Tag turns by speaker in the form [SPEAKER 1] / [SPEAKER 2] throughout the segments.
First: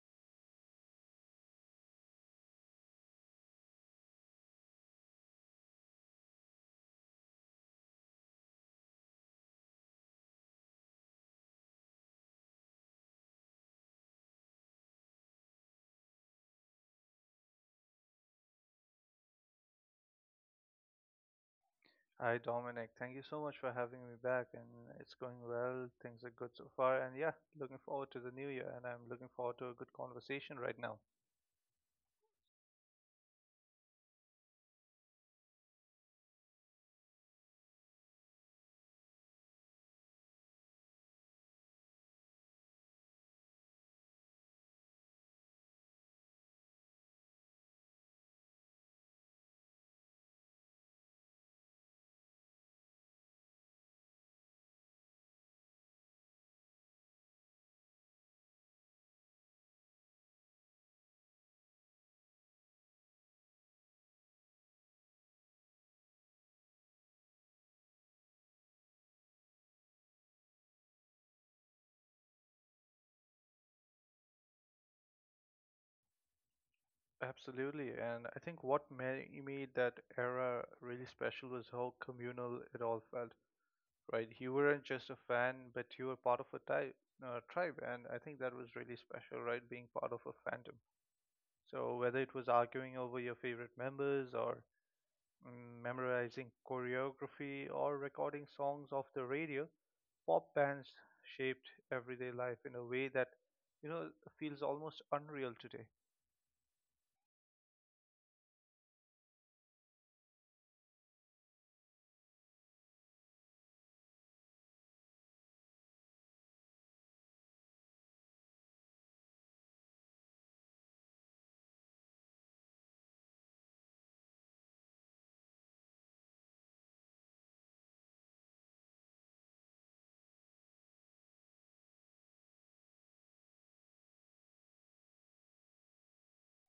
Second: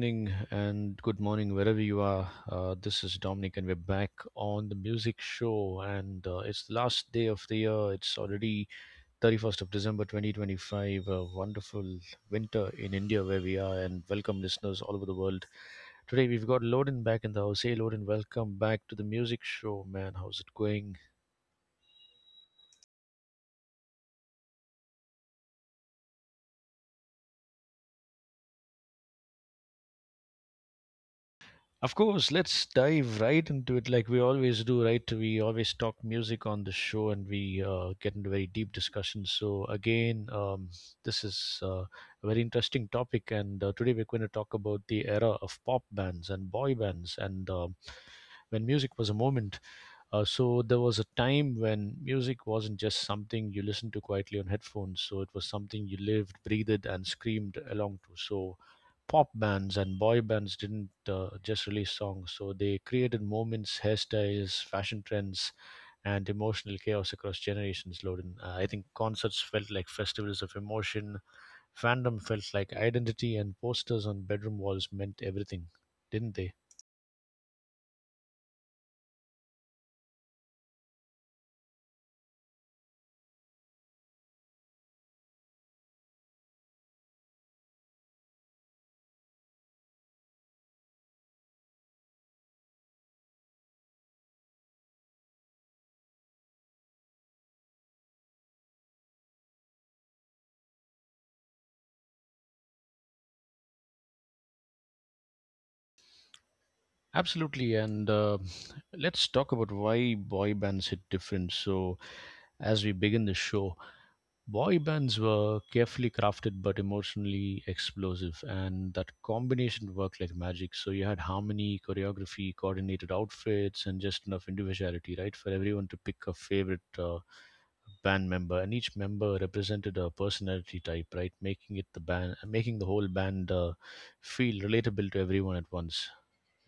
[SPEAKER 1] evening and good morning wherever you are. This is Dominic and we're back on the music show, and it's the last day of the year. It's already 31st of December 2025, a wonderful winter in India where we are, and welcome listeners all over the world. Today we've got Loden back in the house. Hey Loden, welcome back to the music show, man. How's it going?
[SPEAKER 2] Hi Dominic, thank you so much for having me back and it's going well. Things are good so far and yeah, looking forward to the new year and I'm looking forward to a good conversation right now.
[SPEAKER 1] Of course, let's dive right into it like we always do, right? We always talk music on the show, and we get into very deep discussions. So, again, this is a very interesting topic. And today we're going to talk about the era of pop bands and boy bands and when music was a moment. So there was a time when music wasn't just something you listened to quietly on headphones. So it was something you lived, breathed, and screamed along to. So pop bands and boy bands didn't just release songs. So they created moments, hairstyles, fashion trends, and emotional chaos across generations. Loden, I think concerts felt like festivals of emotion. Fandom felt like identity, and posters on bedroom walls meant everything, didn't they?
[SPEAKER 2] Absolutely. And I think what made that era really special was how communal it all felt, right? You weren't just a fan, but you were part of a type, tribe. And I think that was really special, right? Being part of a fandom. So whether it was arguing over your favorite members or memorizing choreography, or recording songs off the radio, pop bands shaped everyday life in a way that you know feels almost unreal today.
[SPEAKER 1] Absolutely, and let's talk about why boy bands hit different. So, as we begin the show, boy bands were carefully crafted but emotionally explosive, and that combination worked like magic. So, you had harmony, choreography, coordinated outfits, and just enough individuality, right, for everyone to pick a favorite band member, and each member represented a personality type, right, making it the band, making the whole band feel relatable to everyone at once,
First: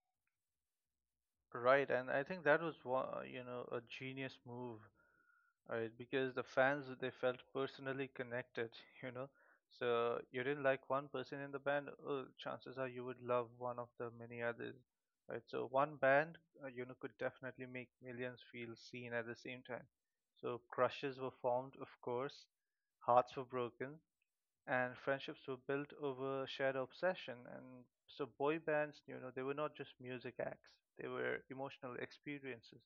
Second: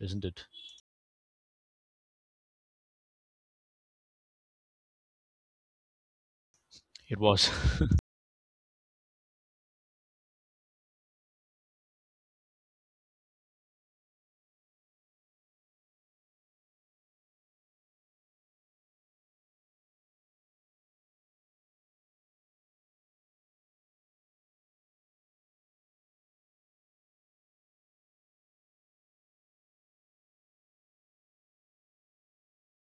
[SPEAKER 1] isn't it?
[SPEAKER 2] Right, and I think that was a genius move. Right, because the fans they
[SPEAKER 1] It
[SPEAKER 2] felt
[SPEAKER 1] was.
[SPEAKER 2] personally connected, you know. So you didn't like one person in the band, oh, chances are you would love one of the many others, right? So one band, could definitely make millions feel seen at the same time. So crushes were formed, of course, hearts were broken, and friendships were built over shared obsession. And so boy bands, they were not just music acts; they were emotional experiences.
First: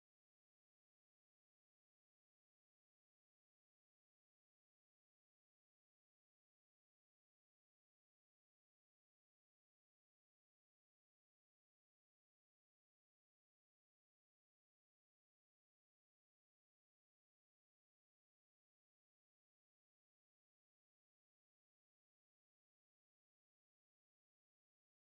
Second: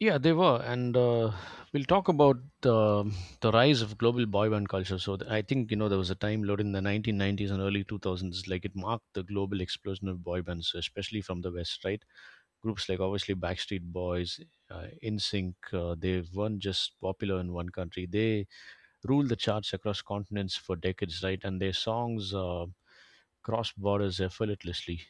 [SPEAKER 1] Yeah, they were, and we'll talk about the rise of global boy band culture. I think you know there was a time, Lord, in the 1990s and early 2000s, like it marked the global explosion of boy bands, especially from the West, right? Groups like obviously Backstreet Boys, In Sync. They weren't just popular in one country; they ruled the charts across continents for decades, right? And their songs crossed borders effortlessly.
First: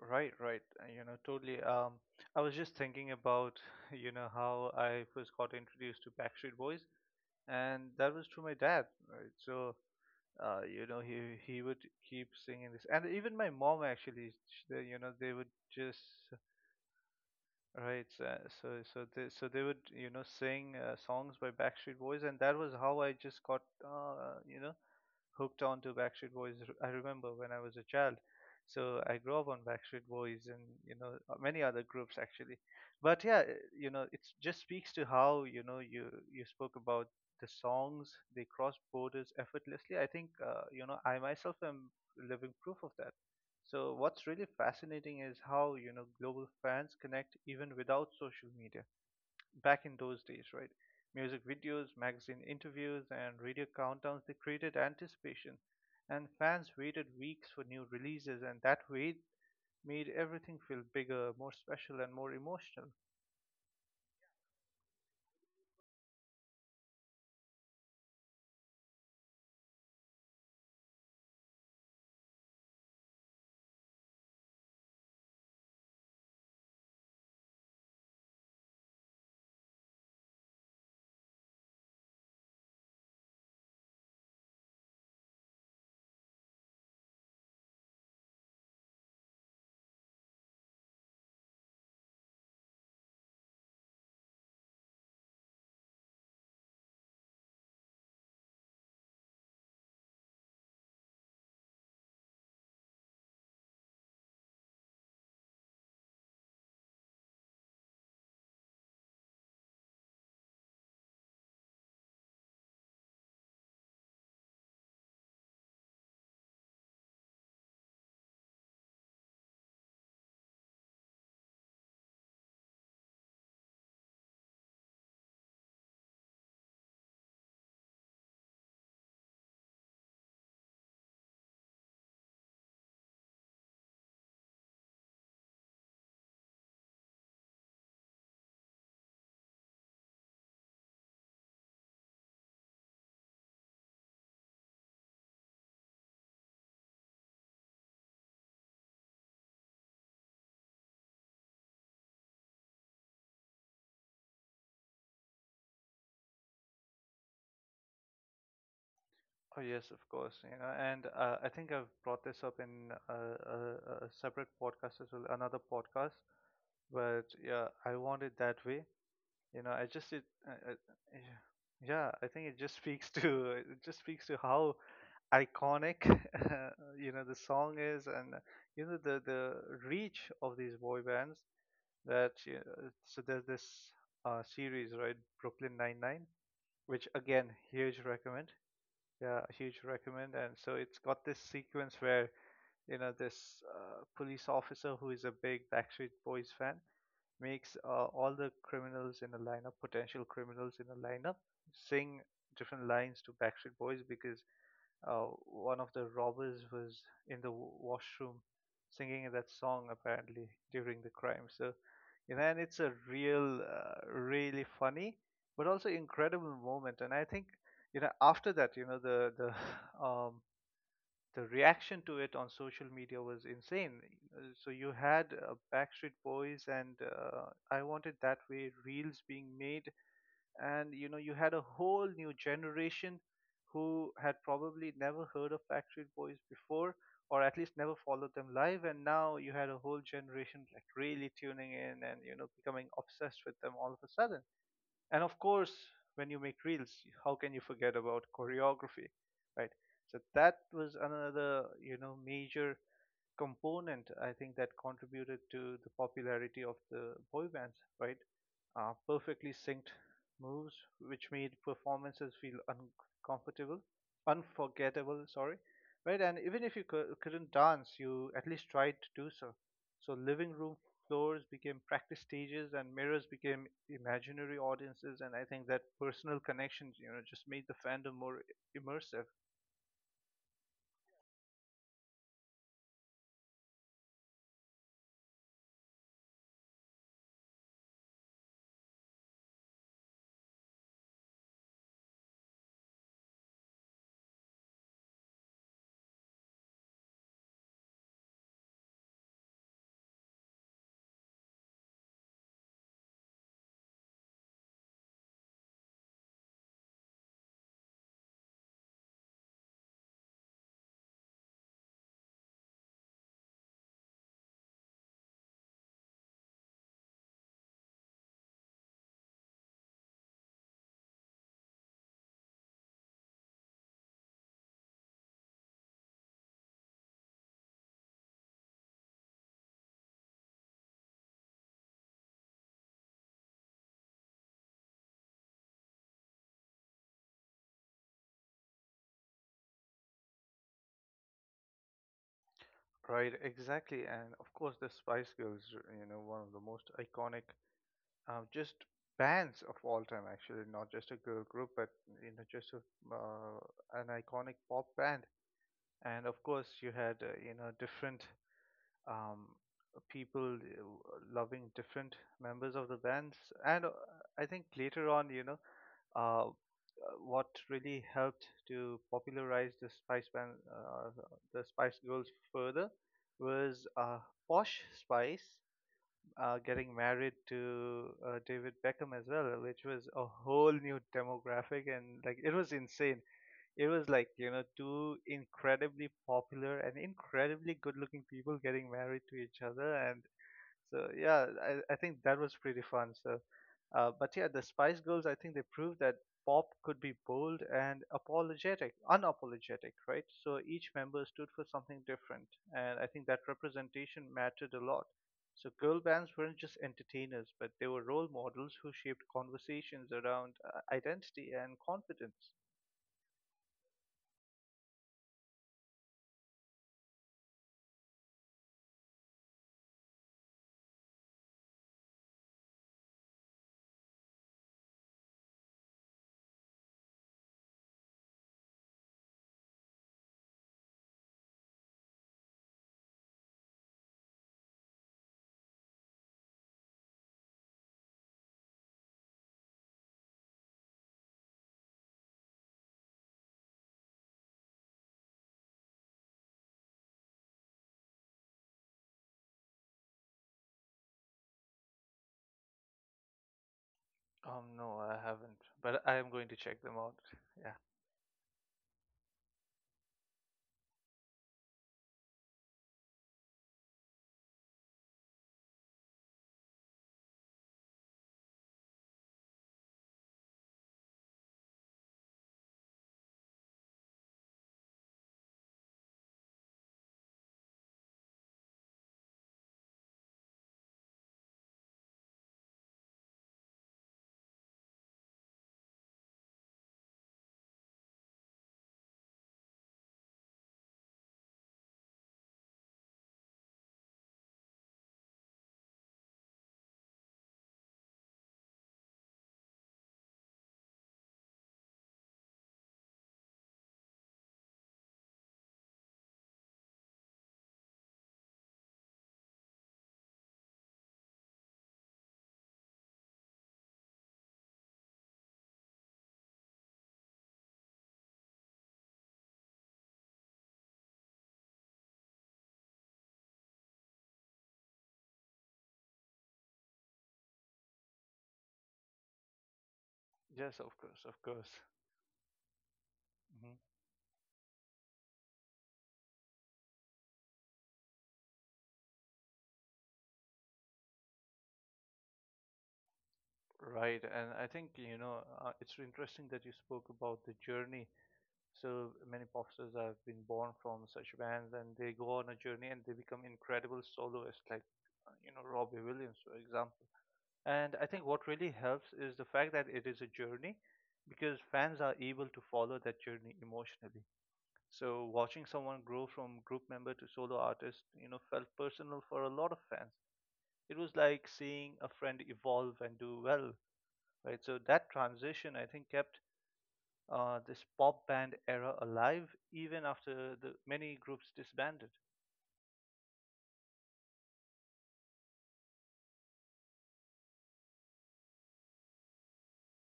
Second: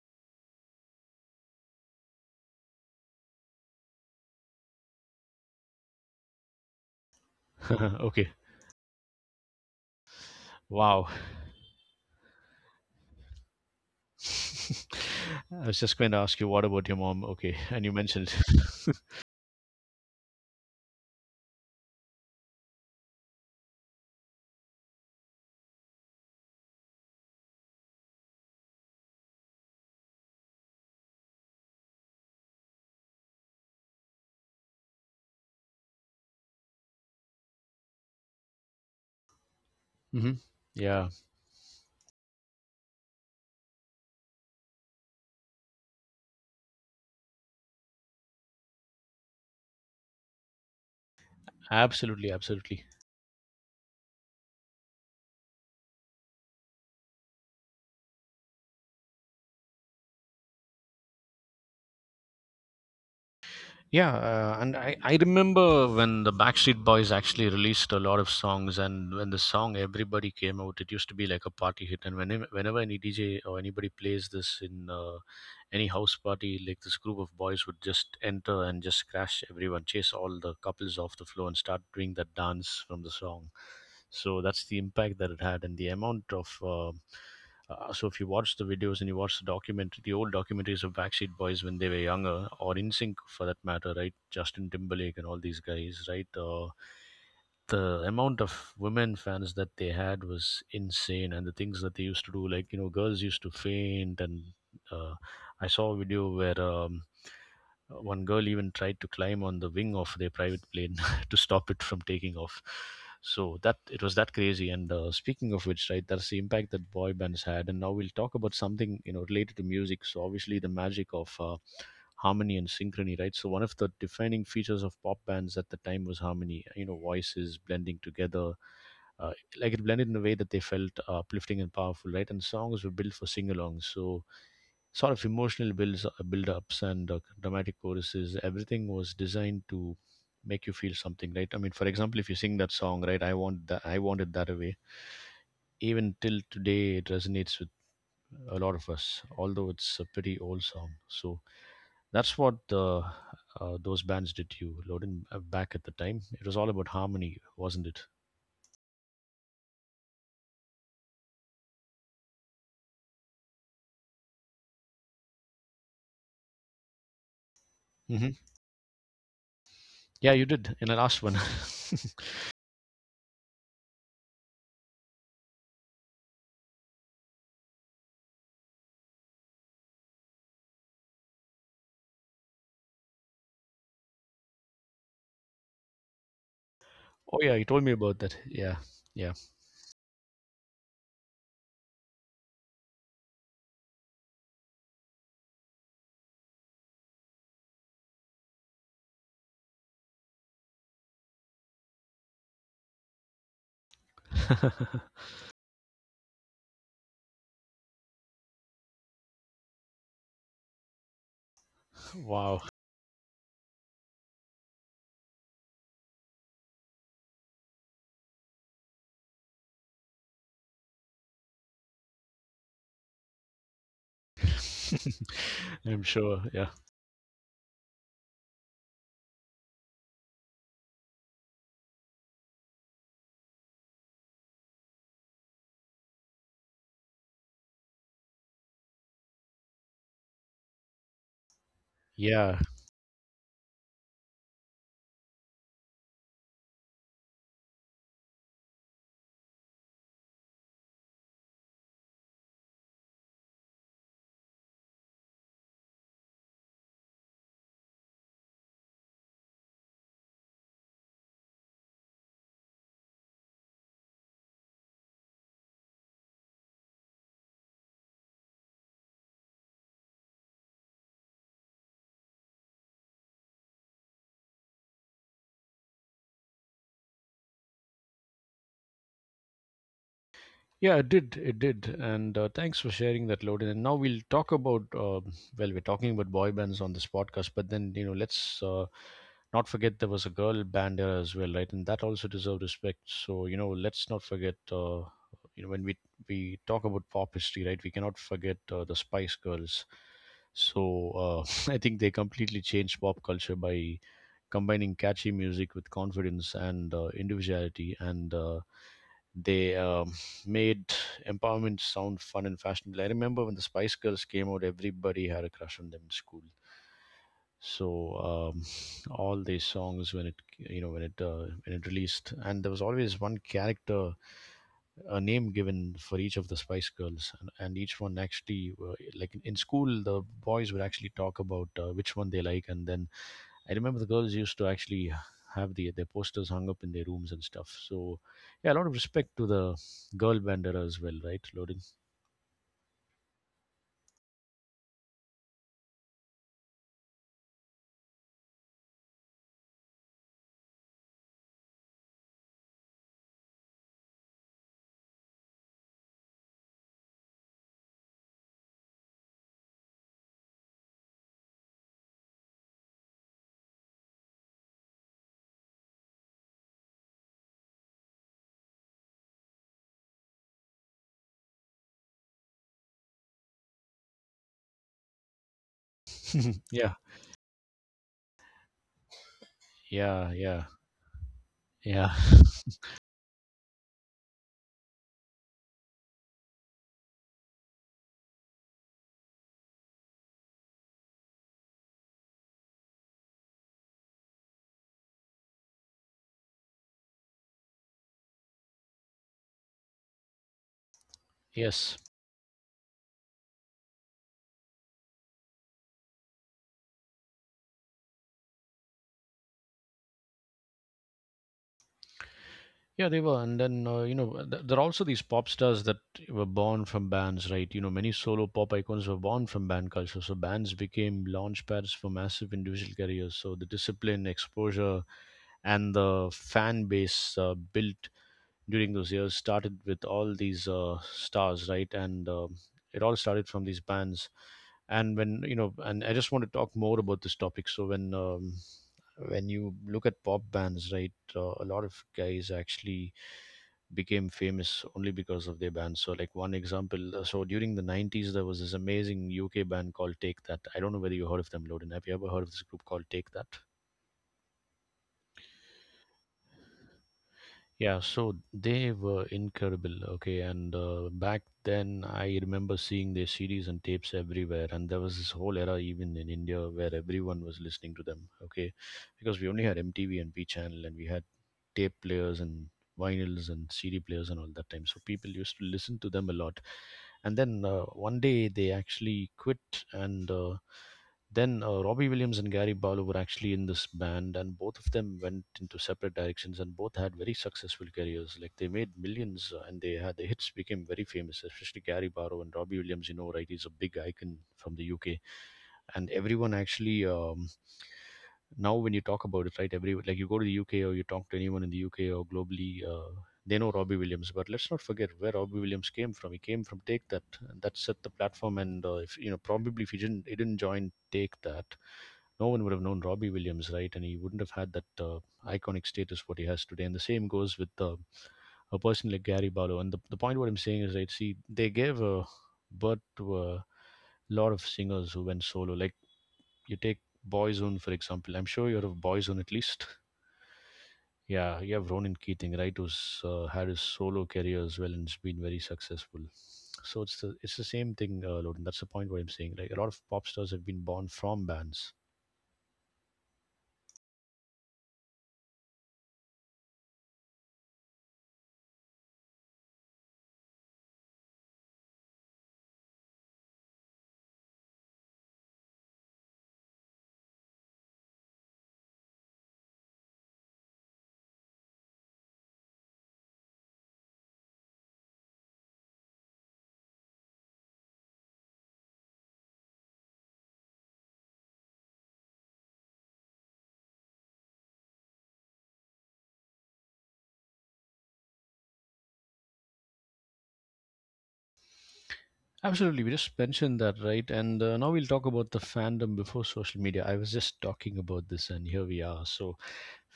[SPEAKER 2] Right, right. You know, totally. I was just thinking about, how I first got introduced to Backstreet Boys, and that was
[SPEAKER 1] Okay,
[SPEAKER 2] through my dad, right? So, uh, you know,
[SPEAKER 1] wow.
[SPEAKER 2] he he would keep singing this, and even my mom actually, they would
[SPEAKER 1] I was just
[SPEAKER 2] just,
[SPEAKER 1] going to ask you, what about your mom? Okay, and you
[SPEAKER 2] right? So,
[SPEAKER 1] mentioned.
[SPEAKER 2] so, so they so they would, sing songs by Backstreet Boys, and that was how I just got, hooked on to Backstreet Boys. I remember when I was a child, so I grew up on Backstreet Boys and many other groups actually. But yeah, it just speaks to how you spoke about the songs they cross borders effortlessly. I think
[SPEAKER 1] Hmm. Yeah,
[SPEAKER 2] I myself am living proof of that. So what's really fascinating is how global fans connect even without social media back in those days, right? Music videos,
[SPEAKER 1] absolutely,
[SPEAKER 2] magazine
[SPEAKER 1] absolutely.
[SPEAKER 2] interviews, and radio countdowns, they created anticipation. And fans waited weeks for new releases, and that wait made everything feel bigger, more special, and more emotional.
[SPEAKER 1] Yeah, and I remember when the Backstreet Boys actually released a lot of songs, and when the song Everybody came out, it used to be like a party hit. And whenever any DJ or anybody plays this in any house party, like this group of boys would just enter and just crash everyone, chase all the couples off the floor, and start doing that dance from the song. So that's the impact that it had, and the amount of. So if you watch the videos and you watch the documentary, the old documentaries of Backstreet Boys when they were younger, or In Sync for that matter, right? Justin Timberlake and all these guys, right? The amount of women fans that they had was insane, and the things that they used to do, like you know, girls used to faint. And uh, I saw a video where one girl even tried to climb on the wing of their private plane to stop it from taking off, so that it was that crazy. And speaking of which, right, that's the impact that boy bands had. And now we'll talk about something, you know, related to music. So obviously, the magic of harmony and synchrony, right? So one of the defining features of pop bands at the time was harmony. You know, voices blending together, uh, like it blended in a way that they felt uplifting and powerful, right? And songs were built for sing-alongs, so sort of emotional build-ups, and dramatic choruses. Everything was designed to make you feel something, right? I mean, for example, if you sing that song, right? I want that. I want it that way. Even till today, it resonates with a lot of us, although it's a pretty old song. So that's what the those bands did to you, Loden, back at the time. It was all about harmony, wasn't it?
[SPEAKER 2] Oh yes, of course. You know, and I think I've brought this up in a separate podcast as well, another podcast. But yeah, I want it
[SPEAKER 1] Hmm.
[SPEAKER 2] that way. You know I just it
[SPEAKER 1] Yeah, you did in the last one.
[SPEAKER 2] yeah
[SPEAKER 1] Oh
[SPEAKER 2] Yeah, I think it just speaks to it just speaks to how iconic the song is, and the reach of these boy bands that you so there's this series, right? Brooklyn Nine Nine, which again
[SPEAKER 1] yeah, you told me
[SPEAKER 2] huge
[SPEAKER 1] about that.
[SPEAKER 2] recommend.
[SPEAKER 1] Yeah, yeah.
[SPEAKER 2] Yeah, huge recommend, and so it's got this sequence where this police officer who is a big Backstreet Boys fan makes all the criminals in a lineup, potential criminals in a lineup, sing different lines to Backstreet Boys because one of the robbers was in the washroom singing that song apparently during the crime. So, and
[SPEAKER 1] Wow.
[SPEAKER 2] it's a real, really funny, but also incredible moment. And I think, after that, the the reaction to it on social media was insane. So you had Backstreet
[SPEAKER 1] I'm
[SPEAKER 2] Boys
[SPEAKER 1] sure.
[SPEAKER 2] and
[SPEAKER 1] Yeah,
[SPEAKER 2] I Want It That Way reels being made, and you had a whole new generation who had probably never heard of Backstreet Boys before, or at least never followed them live, and now you had a whole generation like really tuning in and
[SPEAKER 1] yeah.
[SPEAKER 2] becoming obsessed with them all of a sudden. And of course, when you make reels, how can you forget about choreography, right? So that was another major component I think that contributed to the popularity of the boy bands, right? Perfectly synced moves, which made performances feel uncomfortable, unforgettable, sorry, right? And even if you couldn't dance, you at least tried to do so. So living room floors became practice stages, and mirrors became imaginary audiences. And I think that personal connections, just made the fandom more immersive.
[SPEAKER 1] Yeah, it did. It did. And thanks for sharing that, Loden. And now we'll talk about, well, we're talking about boy bands on this podcast, but then, you know, let's not forget there was a girl band there as well, right? And that also deserved respect. So, you know, let's not forget, you know, when we talk about pop history, right, we cannot forget the Spice Girls. So I think they completely changed pop culture by combining catchy music with confidence and individuality. And they made empowerment sound fun and fashionable. I remember when the Spice Girls came out, everybody had a crush on them in school. So all these songs when it you know when it released, and there was always one character, a name given for each of the Spice Girls, and each one actually, like in school, the boys would actually talk about which one they like, and then I remember the girls used to actually have their posters hung up in their rooms and stuff. So, yeah, a lot of respect to the girl bandera as well, right, Loading?
[SPEAKER 2] Right, exactly. And of course, the Spice Girls, one of the most iconic, just bands of all time, actually, not just a girl group, but, just a, uh, an iconic pop band. And of course, you had, different um, people loving different members of the bands. And I think later on, uh, uh, what really helped to popularize the Spice Band, the Spice Girls further, was Posh Spice getting
[SPEAKER 1] Yeah,
[SPEAKER 2] married to David Beckham as well, which was a
[SPEAKER 1] yeah, yeah,
[SPEAKER 2] whole new demographic and
[SPEAKER 1] yeah.
[SPEAKER 2] like it was insane. It was like two incredibly popular and incredibly good looking people getting married to each other. And so yeah, I think that was pretty fun. So but yeah, the Spice Girls, I think they proved that pop could be bold and apologetic, unapologetic, right? So each member stood for
[SPEAKER 1] Yes.
[SPEAKER 2] something different, and I think that representation mattered a lot. So girl bands weren't just entertainers, but they were role models who shaped conversations around identity and confidence.
[SPEAKER 1] Yeah, they were. And then, you know, there are also these pop stars that were born from bands, right? You know, many solo pop icons were born from band culture. So bands became launch pads for massive individual careers. So the discipline, exposure, and the fan base built during those years started with all these stars, right? And it all started from these bands. And when you know, and I just want to talk more about this topic. So when you look at pop bands, right, a lot of guys actually became famous only because of their bands. So like one example, so during the '90s, there was this amazing UK band called Take That. I don't know whether you heard of them, Loden. Have you ever heard of this group called Take That?
[SPEAKER 2] No, I haven't, but I am going to check them out. Yeah.
[SPEAKER 1] Yeah, so they were incredible. Okay, and back then I remember seeing their CDs and tapes everywhere, and there was this whole era, even in India, where everyone was listening to them. Okay, because we only had MTV and V Channel, and we had tape players and vinyls and CD players and all that time. So people used to listen to them a lot. And then one day they actually quit, and then Robbie Williams and Gary Barlow were actually in this band, and both of them went into separate directions, and both had very successful careers. Like they made millions, and they had the hits became very famous, especially Gary Barlow and Robbie Williams. You know, right? He's a big icon from the UK, and everyone actually. Now when you talk about it, right, every, like you go to the UK or you talk to anyone in the UK or globally, they know Robbie Williams. But let's not forget where Robbie Williams came from. He came from Take That, and that set the platform. And if you know, probably if he didn't, he didn't join Take That, no one would have known Robbie Williams, right? And he wouldn't have had that iconic status what he has today. And the same goes with a person like Gary Barlow. And the point what I'm saying is, right, see, they gave a birth to a lot of singers who went solo, like you take Boyzone for example. I'm sure you're of Boyzone at least.
[SPEAKER 2] Yes, of course, of
[SPEAKER 1] Yeah,
[SPEAKER 2] course.
[SPEAKER 1] you have Ronan Keating, right? Who's had
[SPEAKER 2] Hmm.
[SPEAKER 1] his solo career as well and has been very successful. So it's the same thing, Loden. That's the point what I'm saying. Like a lot of pop stars have been born from bands.
[SPEAKER 2] Right, and I think it's interesting that you spoke about the journey. So many pop stars have been born from such bands, and they go on a journey and they become incredible soloists, like Robbie Williams, for example. And I think what really helps is the fact that it is a journey, because fans are able to follow that journey emotionally. So watching someone grow from group member to solo artist, felt personal for a lot of fans. It was like seeing a friend evolve and do well, right? So that transition, I think, kept this pop band era alive even after the many groups disbanded.
[SPEAKER 1] Absolutely, we just mentioned that, right? And now we'll talk about the fandom before social media. I was just talking about this, and here we are. So,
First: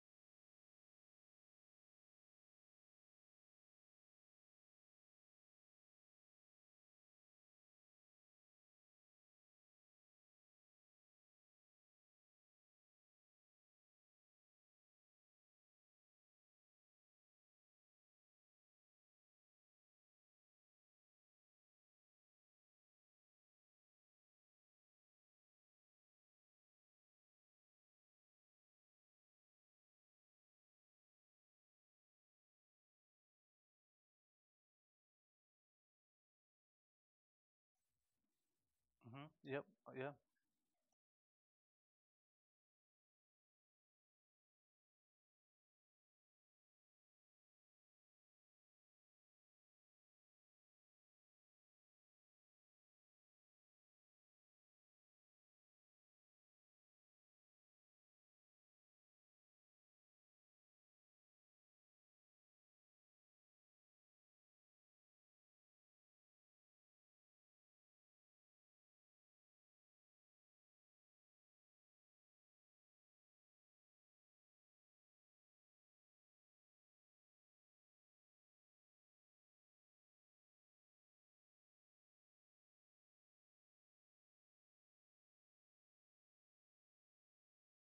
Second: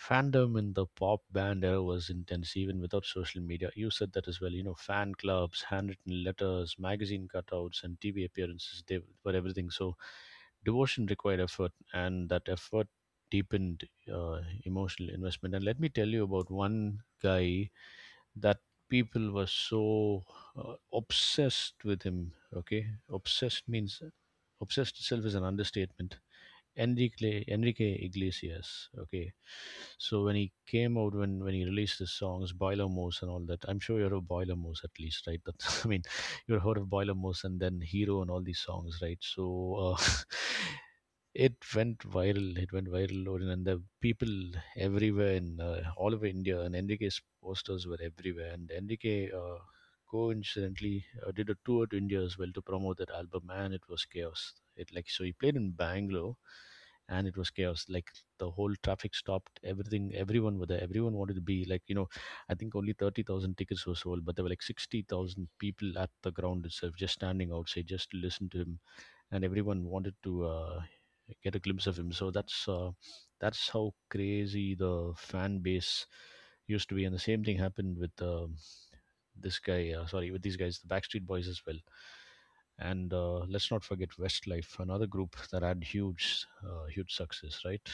[SPEAKER 1] fandom in the pop band era was intense, even without social media. You said that as well. You know, fan clubs, handwritten letters, magazine cutouts, and TV appearances, they were everything. So, devotion required effort, and that effort deepened uh, emotional investment. And let me tell you about one guy that people were so obsessed with him. Okay, obsessed means obsessed itself is an understatement. Enrique Iglesias. Okay, so when he came out, when he released his songs, Boilermos and all that, I'm sure you're a Boilermos at least, right? That I mean, you've heard of Boilermos and then Hero and all these songs, right?
[SPEAKER 2] Hmm. Yep.
[SPEAKER 1] So
[SPEAKER 2] Yeah.
[SPEAKER 1] It went viral. It went viral, Orin, and the people everywhere in all over India, and Enrique's posters were everywhere. And Enrique, coincidentally, did a tour to India as well to promote that album, and it was chaos. It like So he played in Bangalore, and it was chaos. Like the whole traffic stopped. Everything, everyone were there. Everyone wanted to be like. I think only 30,000 tickets were sold, but there were like 60,000 people at the ground itself, just standing outside, just to listen to him, and everyone wanted to get a glimpse of him. So that's how crazy the fan base used to be, and the same thing happened with this guy. Sorry, with these guys, the Backstreet Boys as well. And let's not forget Westlife, another group that had huge, huge success, right?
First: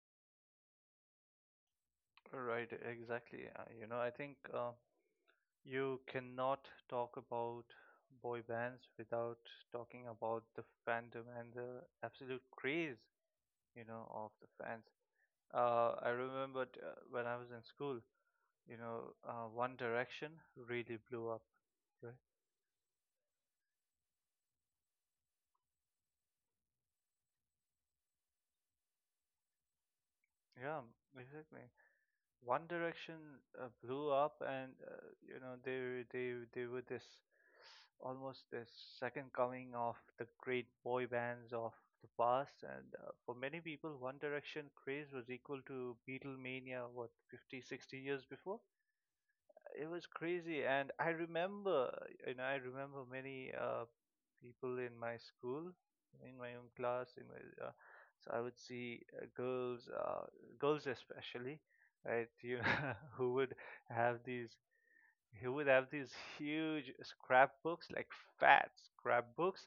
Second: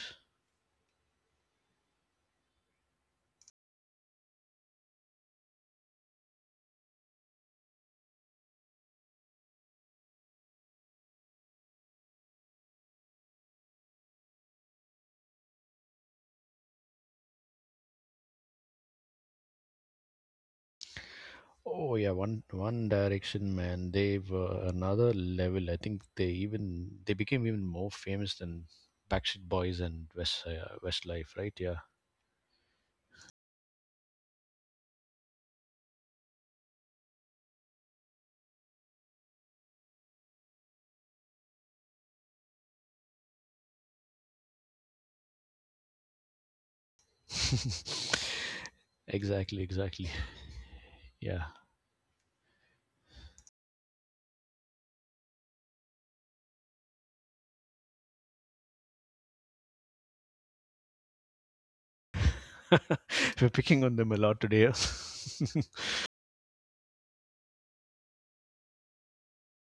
[SPEAKER 2] Right. Exactly. You know, I think you cannot talk about boy bands without talking about the fandom and the absolute craze, of the fans. I remember when I was in school, One Direction really blew up,
[SPEAKER 1] Oh yeah,
[SPEAKER 2] right?
[SPEAKER 1] One Direction man, they were another level. I think they became even more famous than Backstreet Boys and
[SPEAKER 2] Yeah,
[SPEAKER 1] Westlife, right?
[SPEAKER 2] exactly.
[SPEAKER 1] Yeah.
[SPEAKER 2] One Direction blew up, and they were this almost this second coming of the great boy bands of the past. And for many people, One Direction craze was equal to Beatlemania, what 50, 60 years before.
[SPEAKER 1] Exactly,
[SPEAKER 2] It was
[SPEAKER 1] exactly.
[SPEAKER 2] crazy, and I
[SPEAKER 1] Yeah.
[SPEAKER 2] remember I remember many people in my school, in my own class, in my so I would see girls especially, right?
[SPEAKER 1] We're picking on them a
[SPEAKER 2] Have
[SPEAKER 1] lot
[SPEAKER 2] these
[SPEAKER 1] today.
[SPEAKER 2] who would have these huge scrapbooks, like fat scrapbooks,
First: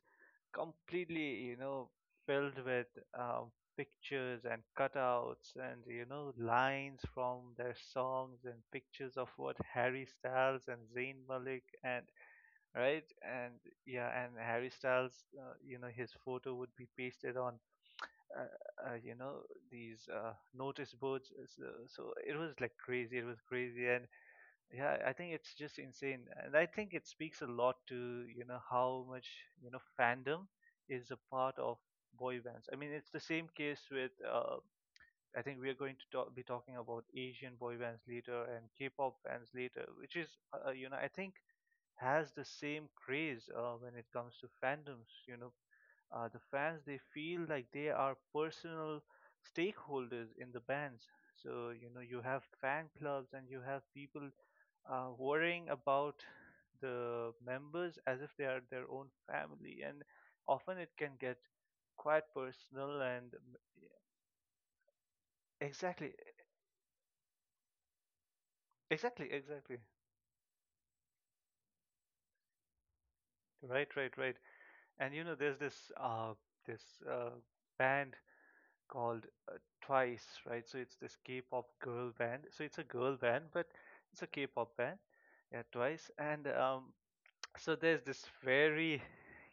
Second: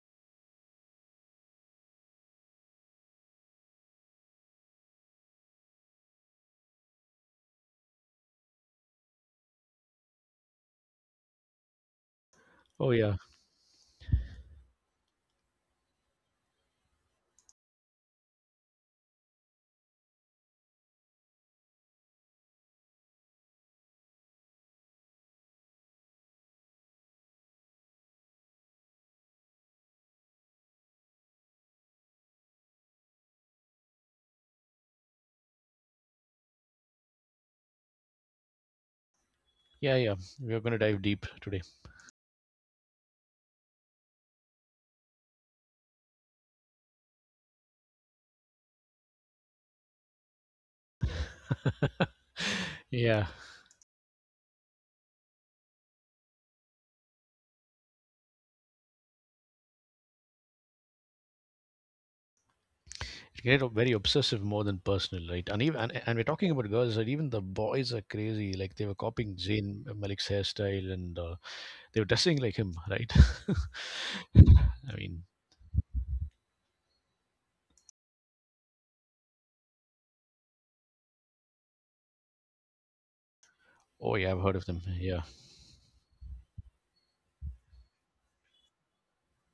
[SPEAKER 2] completely, filled with um, pictures and cutouts and, lines from their songs and pictures of what Harry Styles and Zayn Malik and,
[SPEAKER 1] Oh
[SPEAKER 2] right?
[SPEAKER 1] yeah.
[SPEAKER 2] And yeah, and Harry Styles, his photo would be pasted on, uh, uh, you know, these notice boards. So, so it was like crazy. It was crazy. And yeah, I think it's just insane, and I think it speaks a lot to how much fandom is a part of boy bands. I mean, it's the same case with I think we are going to be talking about Asian boy bands later and K-pop bands later,
[SPEAKER 1] Yeah, yeah.
[SPEAKER 2] which is
[SPEAKER 1] We're going to dive
[SPEAKER 2] I
[SPEAKER 1] deep
[SPEAKER 2] think
[SPEAKER 1] today.
[SPEAKER 2] has the same craze when it comes to fandoms, the fans they feel like they are personal stakeholders in the bands. So you have fan
[SPEAKER 1] Yeah.
[SPEAKER 2] clubs and you have people worrying about the members as if they are their own family, and often it can get quite personal and
[SPEAKER 1] It can get very obsessive more than personal, right? And even and,
[SPEAKER 2] exactly,
[SPEAKER 1] and we're talking about girls that even the boys are crazy. Like they were
[SPEAKER 2] exactly,
[SPEAKER 1] copying
[SPEAKER 2] exactly.
[SPEAKER 1] Zayn Malik's hairstyle and they were dressing like him, right?
[SPEAKER 2] Right, right, right.
[SPEAKER 1] I
[SPEAKER 2] And
[SPEAKER 1] mean,
[SPEAKER 2] there's this this uh, band called Twice, right? So it's this K-pop girl band. So it's a girl band, but
[SPEAKER 1] oh
[SPEAKER 2] it's a
[SPEAKER 1] yeah, I've heard of
[SPEAKER 2] K-pop
[SPEAKER 1] them.
[SPEAKER 2] band.
[SPEAKER 1] Yeah.
[SPEAKER 2] Yeah, Twice. And so there's this very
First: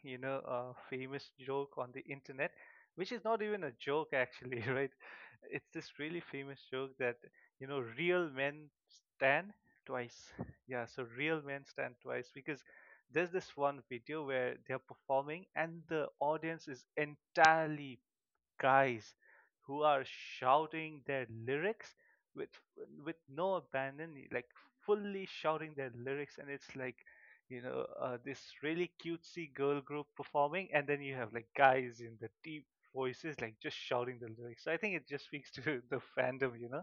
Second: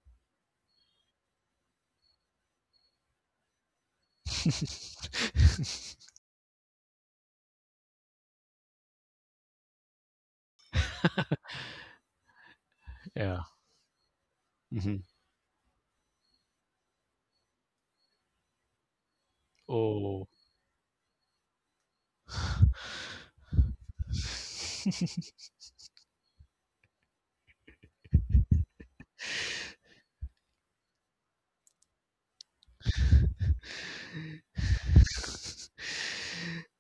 [SPEAKER 2] famous joke on the internet, which is not even a joke actually, right? It's this really famous joke that real men stand twice. Yeah, so real men stand twice because there's
[SPEAKER 1] yeah.
[SPEAKER 2] this one video where they're
[SPEAKER 1] hmm
[SPEAKER 2] performing and the audience is entirely guys who are
[SPEAKER 1] Oh,
[SPEAKER 2] shouting their lyrics with no abandon, like fully shouting their lyrics, and it's like this really cutesy girl group performing, and then you have like guys in the deep voices like just shouting the lyrics. So I think it just speaks to the fandom,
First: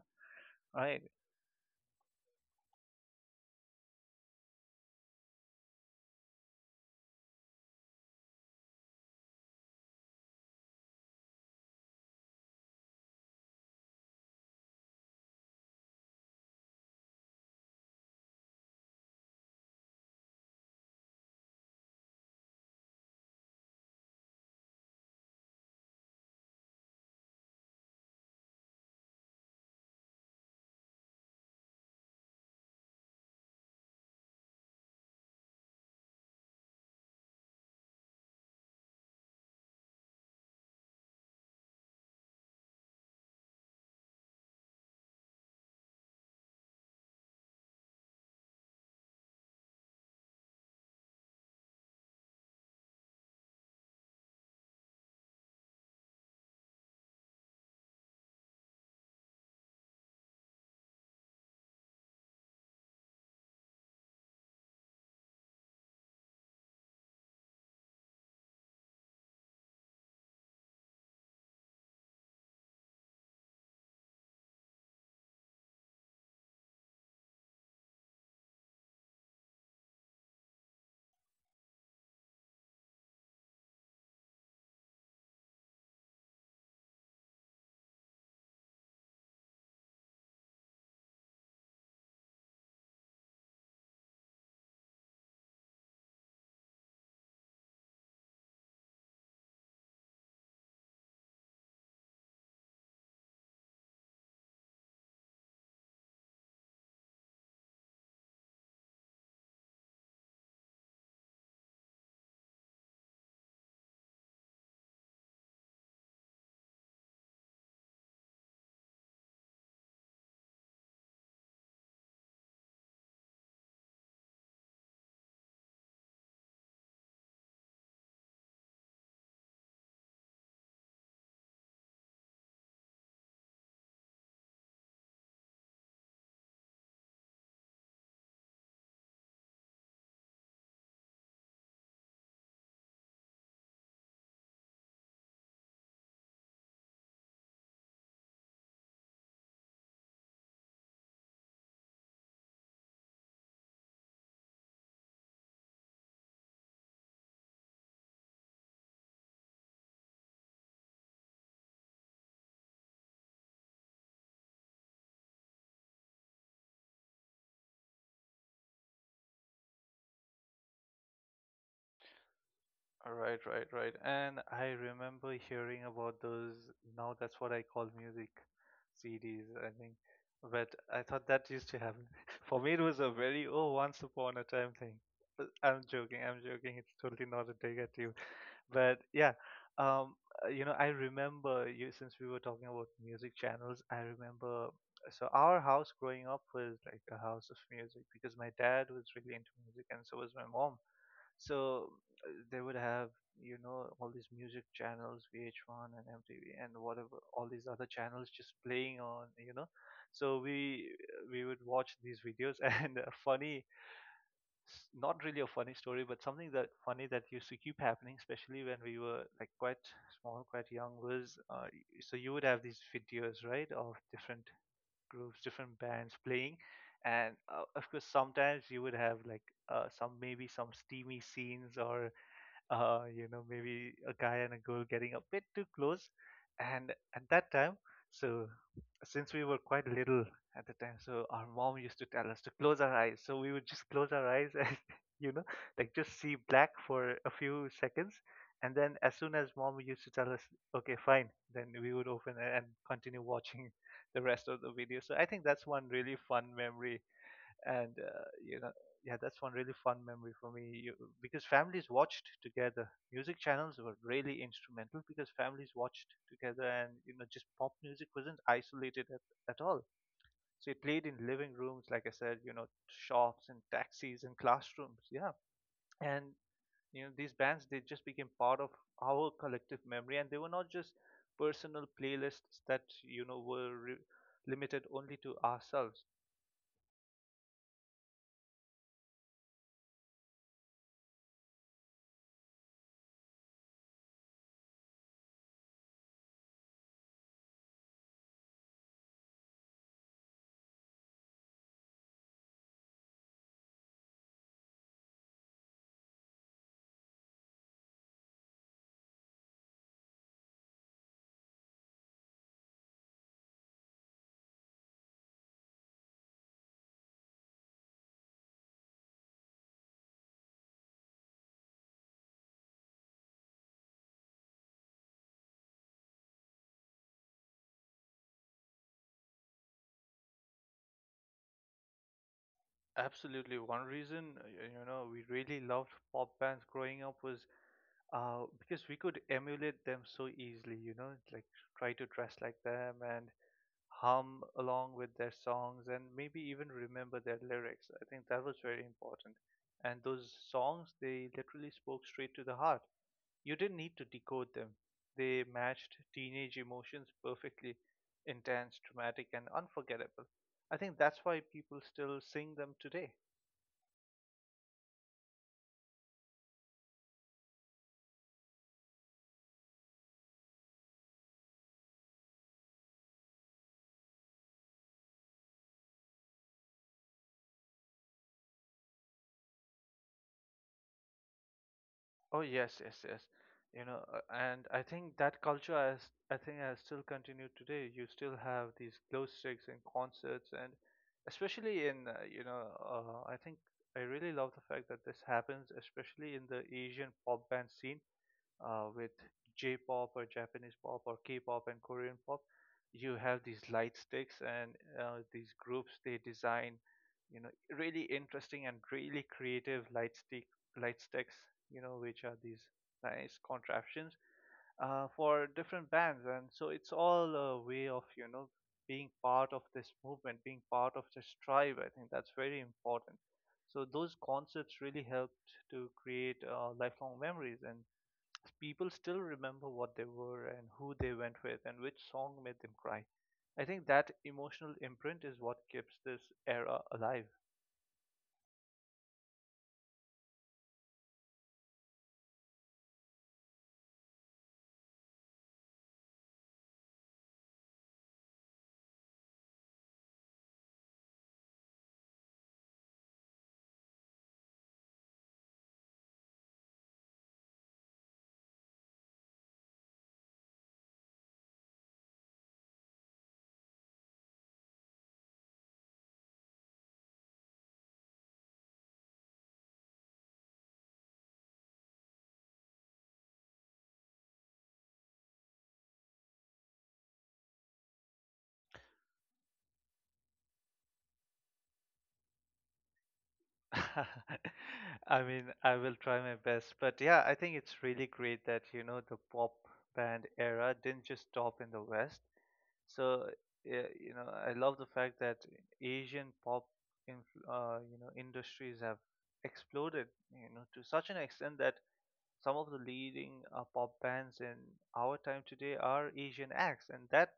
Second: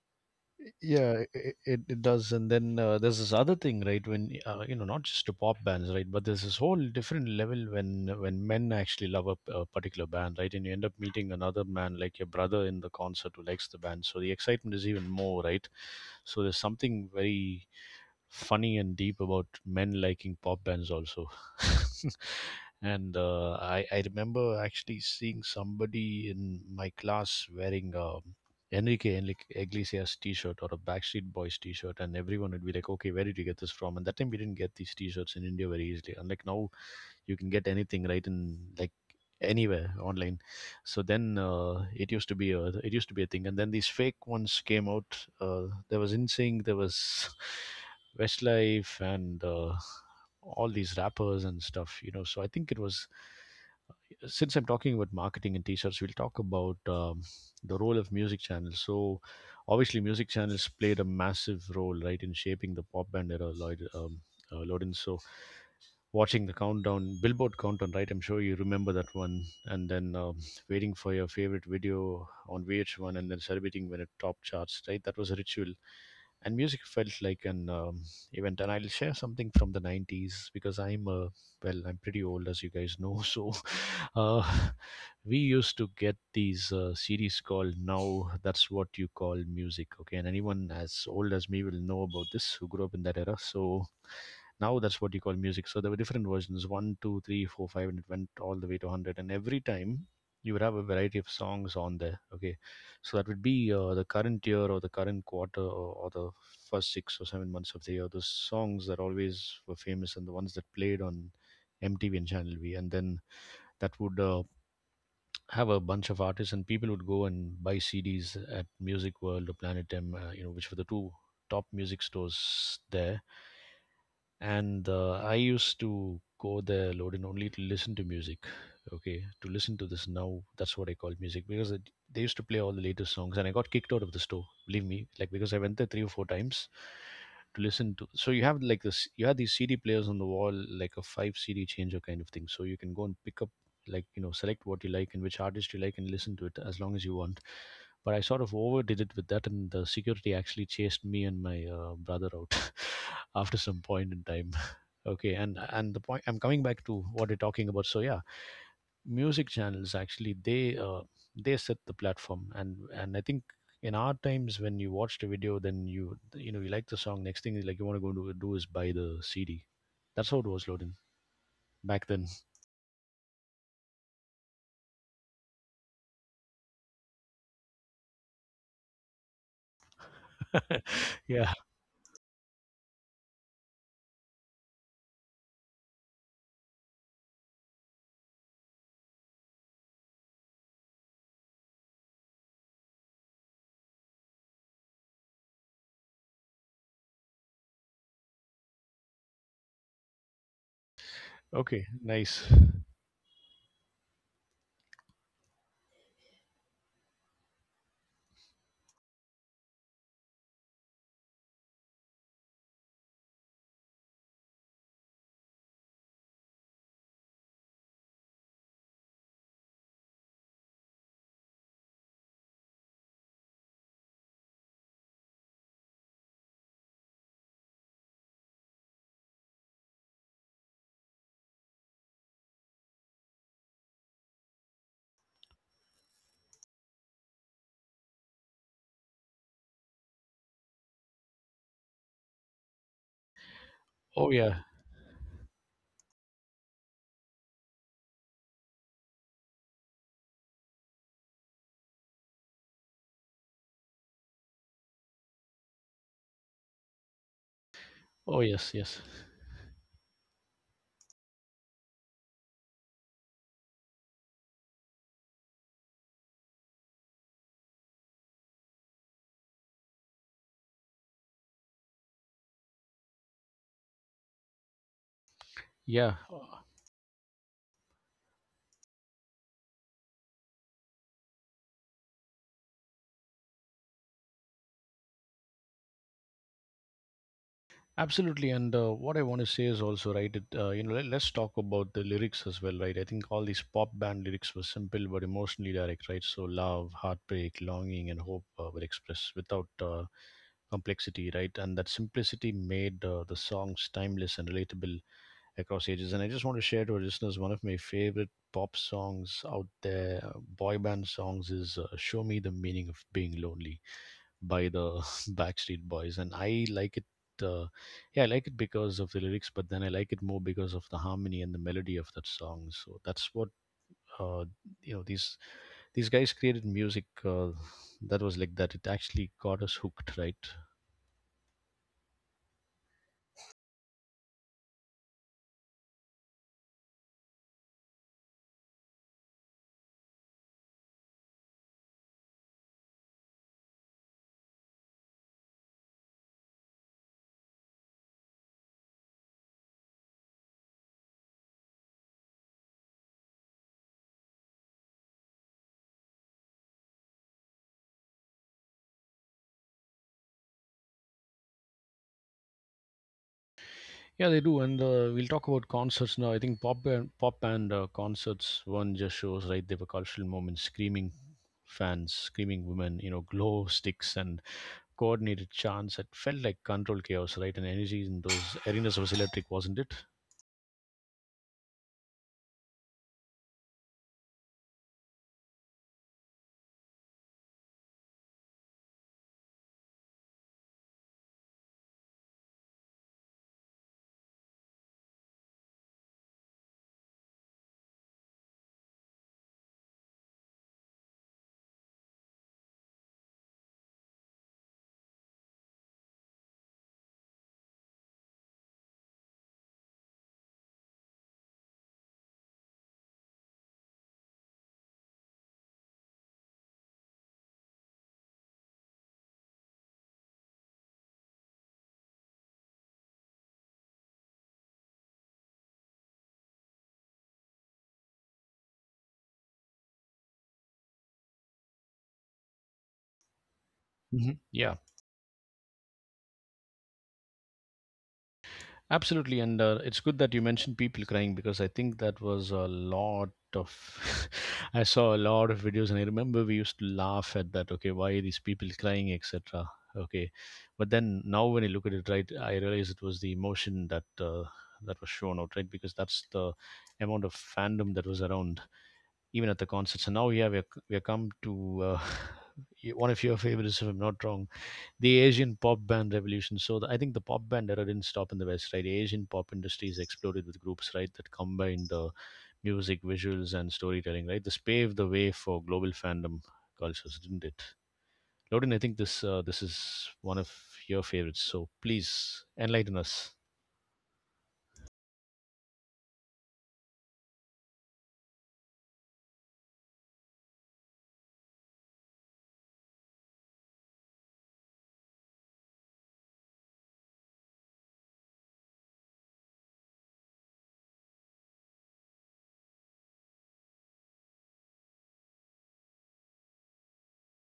[SPEAKER 2] right?
[SPEAKER 1] yeah it does, and then there's this other thing, right? When you know, not just to pop bands, right? But there's this whole different level when men actually love a particular band, right? And you end up meeting another man like your brother in the concert who likes the band, so the excitement is even more, right? So there's something very funny and deep about men liking pop bands also. And I remember actually seeing somebody in my class wearing a Enrique Iglesias T-shirt or a Backstreet Boys T-shirt, and everyone would be like, "Okay, where did you get this from?" And that time we didn't get these T-shirts in India very easily. Unlike now, you can get anything, right? In like anywhere online. So then it used to be a it used to be a thing, and then these fake ones came out. There was insync there was Westlife, and all these rappers and stuff, you know. So I think it was since I'm talking about marketing and T-shirts, we'll talk about the role of music channels. So obviously music channels played a massive role, right, in shaping the pop band era. Lloyd Lodin. So watching the countdown, Billboard countdown, right? I'm sure you remember that one. And then waiting for your favorite video on VH1 and then celebrating when it topped charts, right? That was a ritual. And music felt like an event. And I'll share something from the 90s because well, I'm pretty old, as you guys know. So uh, we used to get these series called Now That's What You Call Music. Okay. And anyone as old as me will know about this who grew up in that era. So Now That's What You Call Music. So there were different versions, 1, 2, 3, 4, 5, and it went all the way to 100. And every time you would have a variety of songs on there. Okay, so that would be the current year or the current quarter, or the first 6 or 7 months of the year, those songs that always were famous and the ones that played on MTV and Channel V. And then that would have a bunch of artists, and people would go and buy CDs at Music World or Planet M, you know, which were the two top music stores there. And I used to go there, loading only to listen to music. Okay, to listen to this Now That's What I Call Music, because they used to play all the latest songs. And I got kicked out of the store, believe me, like, because I went there three or four times to listen to. So you have like this, you have these CD players on the wall, like a five CD changer kind of thing, so you can go and pick up, like, you know, select what you like and which artist you like and listen to it as long as you want. But I sort of overdid it with that, and the security actually chased me and my brother out after some point in time. Okay, and the point I'm coming back to what we are talking about. So yeah, music channels actually, they set the platform. And I think in our times, when you watched a video, then you know, you like the song. Next thing, like, you want to go do is buy the CD. That's how it was, loading back then.
[SPEAKER 2] Right, right, right. And I remember hearing about those. Now that's what I call music CDs, I think. But I thought that
[SPEAKER 1] Yeah.
[SPEAKER 2] used to happen. For me, it was a very, oh, once upon a time thing. But I'm joking, I'm joking. It's totally not a dig at you. But yeah, um, you know, I remember you, since we were talking about music channels, I remember. So our house growing up was like a house of music because my dad was really into music and so was my mom,
[SPEAKER 1] Okay.
[SPEAKER 2] so
[SPEAKER 1] Nice.
[SPEAKER 2] they would have, you know, all these music channels, VH1 and MTV and whatever, all these other channels just playing on, you know. So we would watch these videos and a funny, not really a funny story, but something that funny that used to keep happening, especially when we were like quite small, quite young, was so you would have these videos, right, of different groups, different bands playing, and of course sometimes you would have like some, maybe some steamy scenes or, you know, maybe a guy and a girl getting a bit too close. And at that time, so since we were quite little at the time, so our mom used to tell us to close our eyes. So we would just close our
[SPEAKER 1] Oh
[SPEAKER 2] eyes
[SPEAKER 1] yeah.
[SPEAKER 2] and, you know, like just see black for a few seconds. And then as soon as mom used to tell us, okay, fine, then we would open it and continue watching the rest of the video. So I think that's one really fun memory, and uh,
[SPEAKER 1] Oh
[SPEAKER 2] you know
[SPEAKER 1] yes. Yes.
[SPEAKER 2] yeah, that's one really fun memory for me, you, because families watched together. Music channels were really instrumental because families watched together, and you know, just pop music wasn't isolated at all. So it played in living rooms, like I said, you know, shops and taxis and classrooms, yeah.
[SPEAKER 1] Yeah.
[SPEAKER 2] And you know, these bands, they just became part of our collective memory, and they were not just personal playlists that, you know, were limited only to ourselves.
[SPEAKER 1] Absolutely, and what I want to say is also right. You know, let us talk about the lyrics as well, right? I think all these pop band lyrics were simple but emotionally direct, right? So love, heartbreak, longing, and hope were expressed without complexity, right? And that simplicity made the songs timeless and relatable across ages. And I just want to share to our listeners one of my favorite pop songs out there, boy band songs, is "Show Me the Meaning of Being Lonely" by the Backstreet Boys, and I like it. Uh, yeah, I like it because of the lyrics, but then I like it more because of the harmony and the melody of that song. So that's what uh, you know, these guys created music that was like that. It actually got us hooked, right?
[SPEAKER 2] Absolutely. One reason, you know, we really loved pop bands growing up was because we could emulate them so easily, you know, like try to dress like them and hum along with their songs and maybe even remember their lyrics. I think that was very important. And those songs, they literally spoke straight to the heart. You didn't need to decode them. They matched teenage emotions perfectly, intense, dramatic, and unforgettable. I think that's why people still sing them today.
[SPEAKER 1] Yeah, they do. And we'll talk about concerts now. I think pop and pop and concerts, one just shows, right? They were cultural moments, screaming fans, screaming women, you know, glow sticks and coordinated chance. It felt like controlled chaos, right? And energy in those arenas was electric, wasn't it?
[SPEAKER 2] Oh yes, yes, yes. You know, and I think that culture has, I think, has still continued today. You still have these glow sticks and concerts, and especially in, you know, I think I really love the fact that this happens, especially in the Asian pop band scene, with J-pop or Japanese pop or K-pop and Korean pop. You have these light sticks, and these groups, they design, you know, really interesting and really creative light sticks, you know, which are these nice contraptions for different bands, and so it's all a way of, you know, being part of this movement, being part of this tribe. I think that's very important. So those concepts really helped to create lifelong memories, and people still remember what they were and who they went with and which song made them cry. I think that
[SPEAKER 1] Hmm
[SPEAKER 2] emotional
[SPEAKER 1] Yeah,
[SPEAKER 2] imprint is what keeps this era alive.
[SPEAKER 1] absolutely. And it's good that you mentioned people crying, because I think that was a lot of. I saw a lot of videos, and I remember we used to laugh at that. Okay, why are these people crying, etc. Okay, but then now when you look at it, right, I realize it was the emotion that that was shown out, right? Because that's the amount of fandom that was around even at the concerts. And now, yeah, we're come to one of your favorites, if I'm not wrong, the Asian pop band revolution. So the, I think the pop band era didn't stop in the West, right? The Asian pop industry has exploded with groups, right, that combine the music, visuals, and storytelling, right? This paved the way for global fandom cultures, didn't it? Loden, I think this is one of your favorites. So please enlighten us.
[SPEAKER 2] I mean, I will try my best, but yeah, I think it's really great that you know the pop band era didn't just stop in the West. So, yeah, you know, I love the fact that Asian pop in, you know, industries have exploded, you know, to such an extent that some of the leading pop bands in our time today are Asian acts, and that,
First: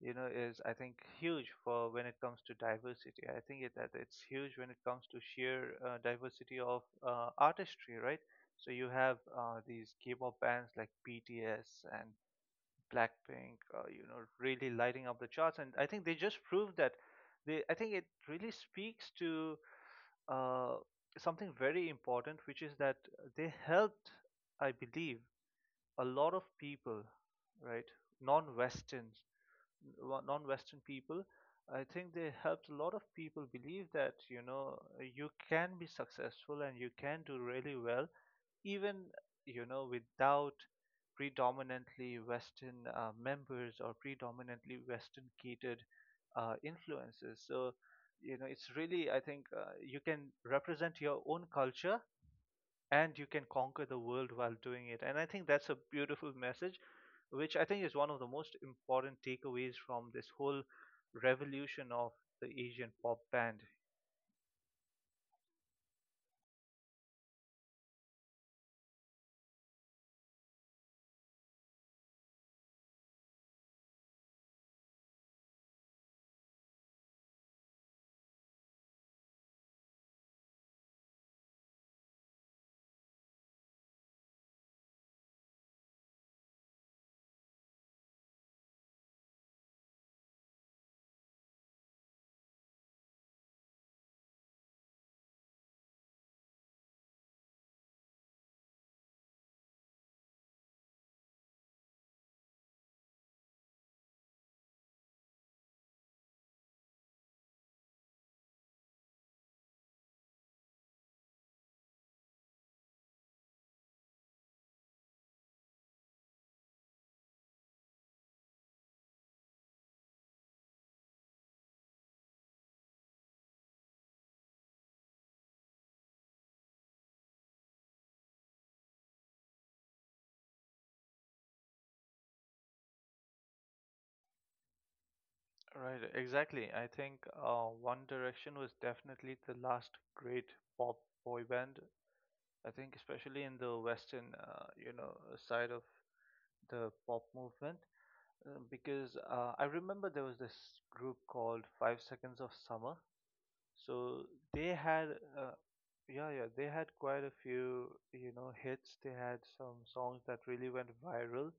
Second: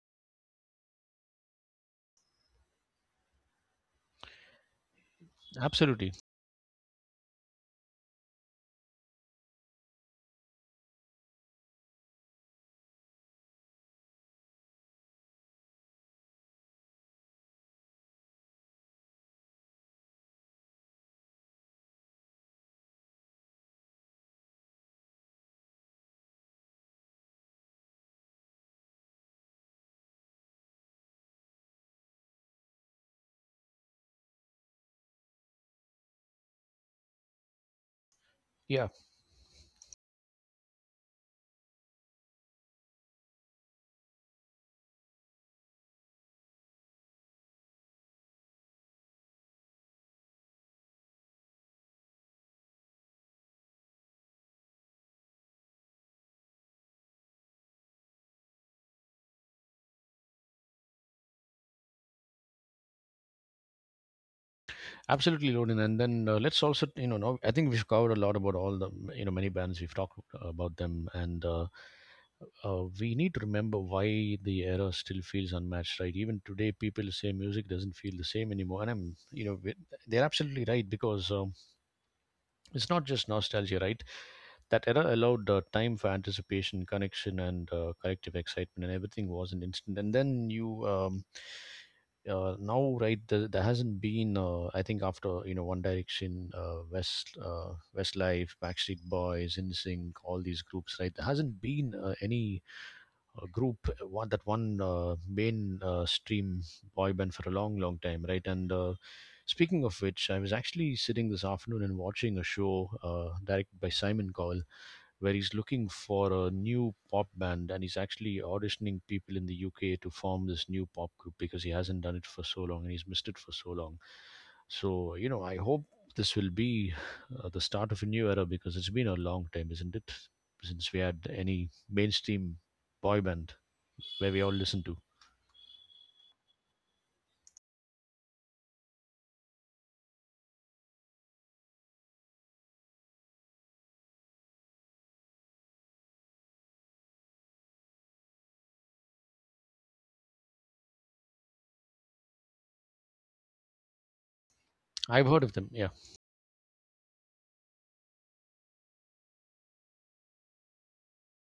[SPEAKER 2] you know, is I think huge for when it comes to diversity. I think it, that it's huge when it comes to sheer
[SPEAKER 1] Absolutely,
[SPEAKER 2] diversity of artistry, right? So you have these K-pop bands like BTS and Blackpink, you know, really lighting up the charts, and I think they just proved that. They, I think it really speaks to uh, something very important, which is that they helped, I believe, a lot of people, right, non-Western, non-Western people. I think they helped a lot of people believe that, you know, you can be successful and you can do really well,
[SPEAKER 1] yeah.
[SPEAKER 2] even, you know, without predominantly Western members or predominantly Western catered influences. So, you know, it's really, I think, you can represent your own culture and you can conquer the world while doing it. And I think that's a beautiful message, which I think is one of the most important takeaways from this whole revolution of the Asian pop band.
[SPEAKER 1] Absolutely, Loden. And then let's also, you know- I think we've covered a lot about all the, you know, many bands. We've talked about them, and we need to remember why the era still feels unmatched, right? Even today, people say music doesn't feel the same anymore, and I'm, you know, we- they're absolutely right. Because it's not just nostalgia, right? That era allowed time for anticipation, connection, and collective excitement, and everything was an instant. And then you, now, right, there hasn't been, I think, after, you know, One Direction, Westlife, Backstreet Boys, NSYNC, all these groups, right? There hasn't been any group one that one main stream boy band for a long time, right? and Speaking of which, I was actually sitting this afternoon and watching a show directed by Simon Cowell, where he's looking for a new pop band, and he's actually auditioning people in the UK to form this new pop group because he hasn't done it for so long and he's missed it for so long. So you know, I hope this will be the start of a new era, because it's been a long time, isn't it, since we had any mainstream boy band where we all listen to.
[SPEAKER 2] Right, exactly. I think One Direction was definitely the last great pop boy band. I think especially in the Western, you know, side of the pop movement, because I remember there was this group called Five Seconds of Summer. So they had,
[SPEAKER 1] I've heard of
[SPEAKER 2] uh,
[SPEAKER 1] them. Yeah,
[SPEAKER 2] yeah, yeah, they had quite a few, you know, hits. They had some songs that really went viral.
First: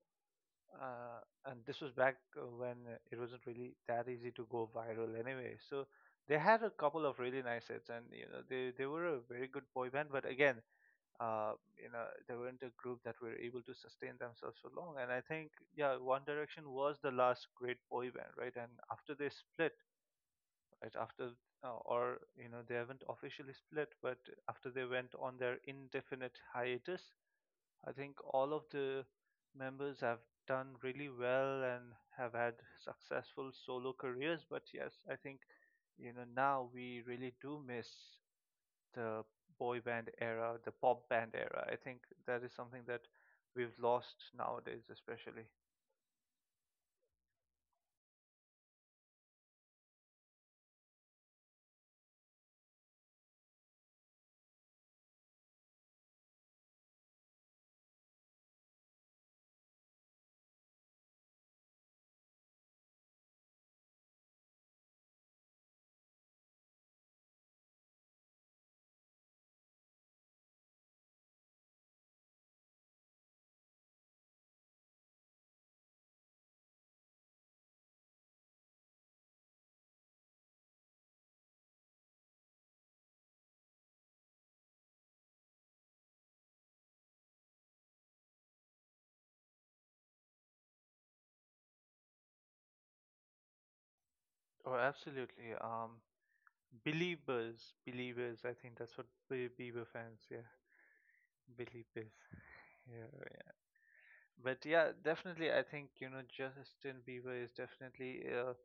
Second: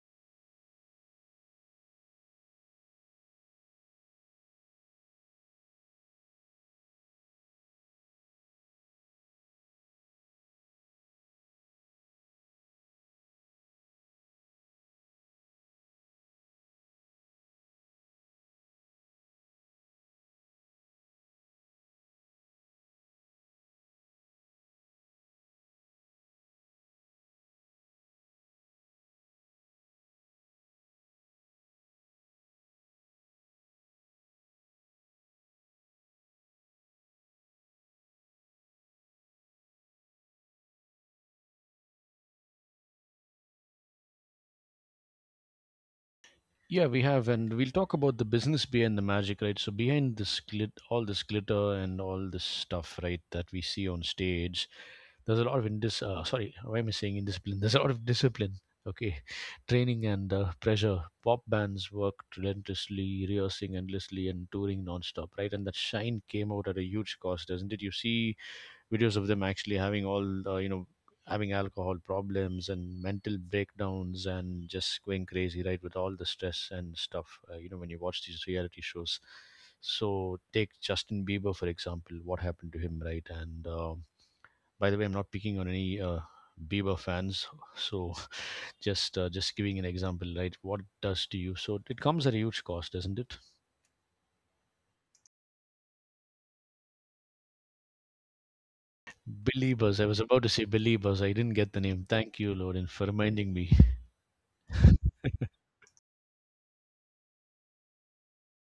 [SPEAKER 2] Uh, and this was back when it wasn't really that easy to go viral anyway. So they had a couple of really nice hits, and you know, they were a very good boy band. But again, you know, they weren't a group that were able to sustain themselves for long. And I think, yeah, One Direction was the last great boy band, right? And after they split, right after, or you know, they haven't officially split, but after they went on their indefinite hiatus, I think all of the members have done really well and have had successful solo careers. But yes, I think, you know, now we really do miss the boy band era, the pop band era. I think that is something that we've lost nowadays, especially.
[SPEAKER 1] yeah, we have, and we'll talk about the business behind the magic, right? So behind this all this glitter and all this stuff, right, that we see on stage, there's a lot of indis. Sorry, why am I saying indiscipline? There's a lot of discipline. Okay, training and pressure. Pop bands worked relentlessly, rehearsing endlessly, and touring nonstop, right? And that shine came out at a huge cost, doesn't it? You see videos of them actually having all the, having alcohol problems and mental breakdowns and just going crazy, right, with all the stress and stuff. You know, when you watch these reality shows, so take Justin Bieber for example. What happened to him, right? and By the way, I'm not picking on any Bieber fans. So just giving an example, right, what it does to you. So it comes at a huge cost, doesn't it?
[SPEAKER 2] Oh absolutely. Believers, believers, I think that's what, Bieber
[SPEAKER 1] Believers, I was
[SPEAKER 2] fans,
[SPEAKER 1] about
[SPEAKER 2] yeah.
[SPEAKER 1] to say believers. I didn't get the
[SPEAKER 2] Believe
[SPEAKER 1] name.
[SPEAKER 2] is,
[SPEAKER 1] Thank you, Lauren,
[SPEAKER 2] yeah.
[SPEAKER 1] for
[SPEAKER 2] Right.
[SPEAKER 1] reminding me.
[SPEAKER 2] But yeah, definitely I think, you know, Justin Bieber is definitely a,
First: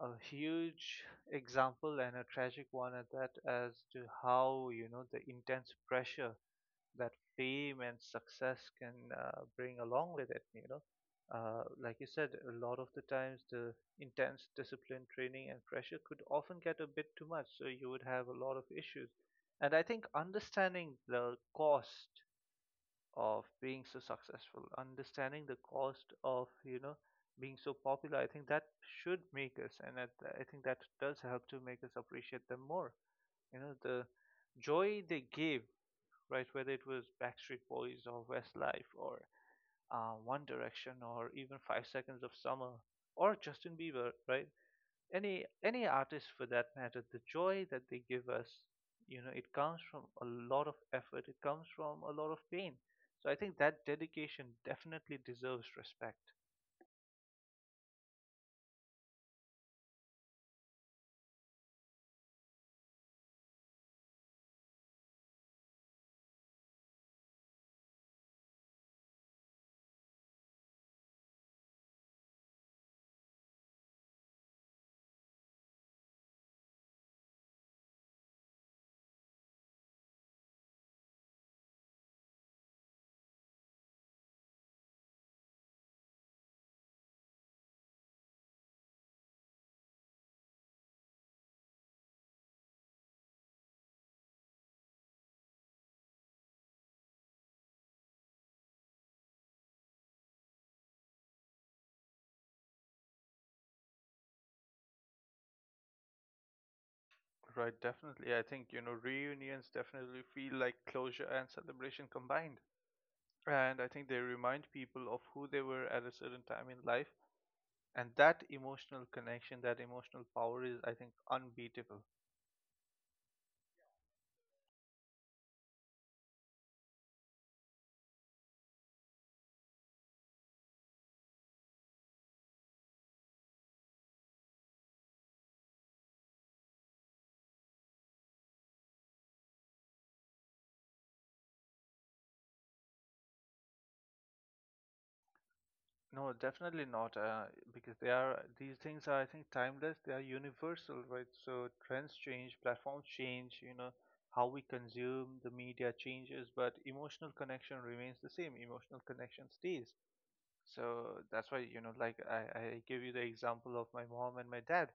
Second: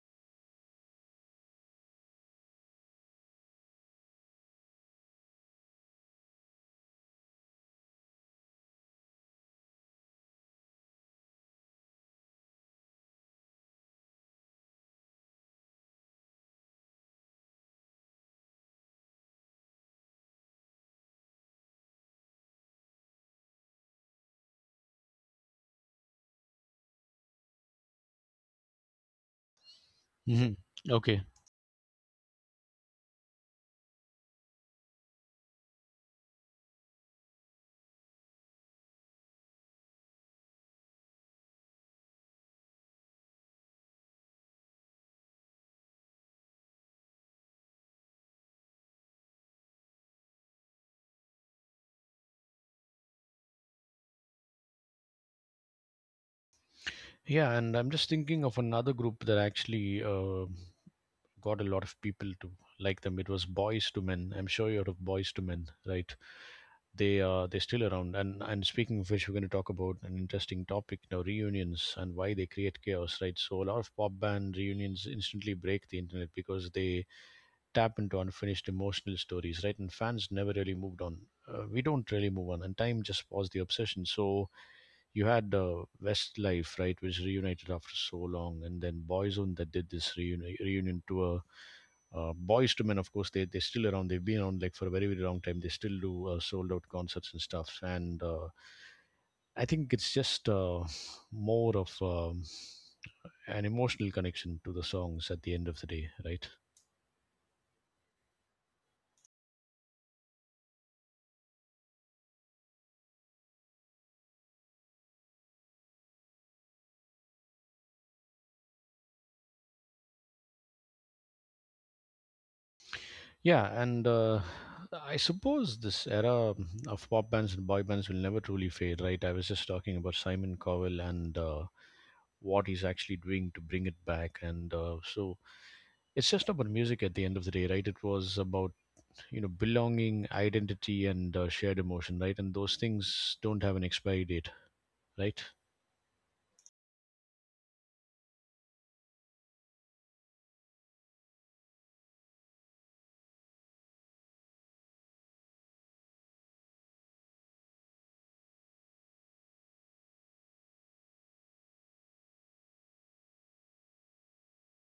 [SPEAKER 2] a huge example, and a tragic one at that, as to how, you know, the intense pressure that fame and success can bring along with it, you know. Like you said, a lot of the times the intense discipline, training, and pressure could often get a bit too much, so you would have a lot of issues. And I think understanding the cost of being so successful, understanding the cost of, you know, being so popular, I think that should make us, and that, I
[SPEAKER 1] Mhm.
[SPEAKER 2] think that does
[SPEAKER 1] Okay.
[SPEAKER 2] help to make us appreciate them more. You know, the joy they gave, right, whether it was Backstreet Boys or Westlife or One Direction or even Five Seconds of Summer or Justin Bieber, right? Any artist, for that matter, the joy that they give us, you know, it comes from a lot of effort, it comes from a lot of pain. So I think that dedication definitely deserves respect.
[SPEAKER 1] Yeah, and I'm just thinking of another group that actually got a lot of people to like them. It was Boys to Men. I'm sure you're of Boys to Men, right? They they're still around. And speaking of which, we're going to talk about an interesting topic now: reunions and why they create chaos, right? So a lot of pop band reunions instantly break the internet because they tap into unfinished emotional stories, right? And fans never really moved on. We don't really move on, and time just paused the obsession. So you had Westlife, right, which reunited after so long, and then Boyzone that did this reunion tour. Boys to Men, of course, they're still around. They've been around like for a very long time. They still do sold out concerts and stuff. And I think it's just more of an emotional connection to the songs at the end of the day, right?
[SPEAKER 2] Right, definitely. I think, you know, reunions definitely feel like closure and celebration combined. And I think they remind people of who they were at a certain time in life. And that emotional connection, that emotional power is, I think, unbeatable.
[SPEAKER 1] Yeah, and I suppose this era of pop bands and boy bands will never truly fade, right? I was just talking about Simon Cowell and what he's actually doing to bring it back, and so it's just about music at the end of the day, right? It was about, you know, belonging, identity, and shared emotion, right? And those things don't have an expiry date, right?
[SPEAKER 2] No, definitely not, because they are, these things are, I think, timeless. They are universal, right? So trends change, platforms change, you know, how we consume the media changes, but emotional connection remains the same. Emotional connection stays. So that's why, you know, like I give you the example of my mom and my dad.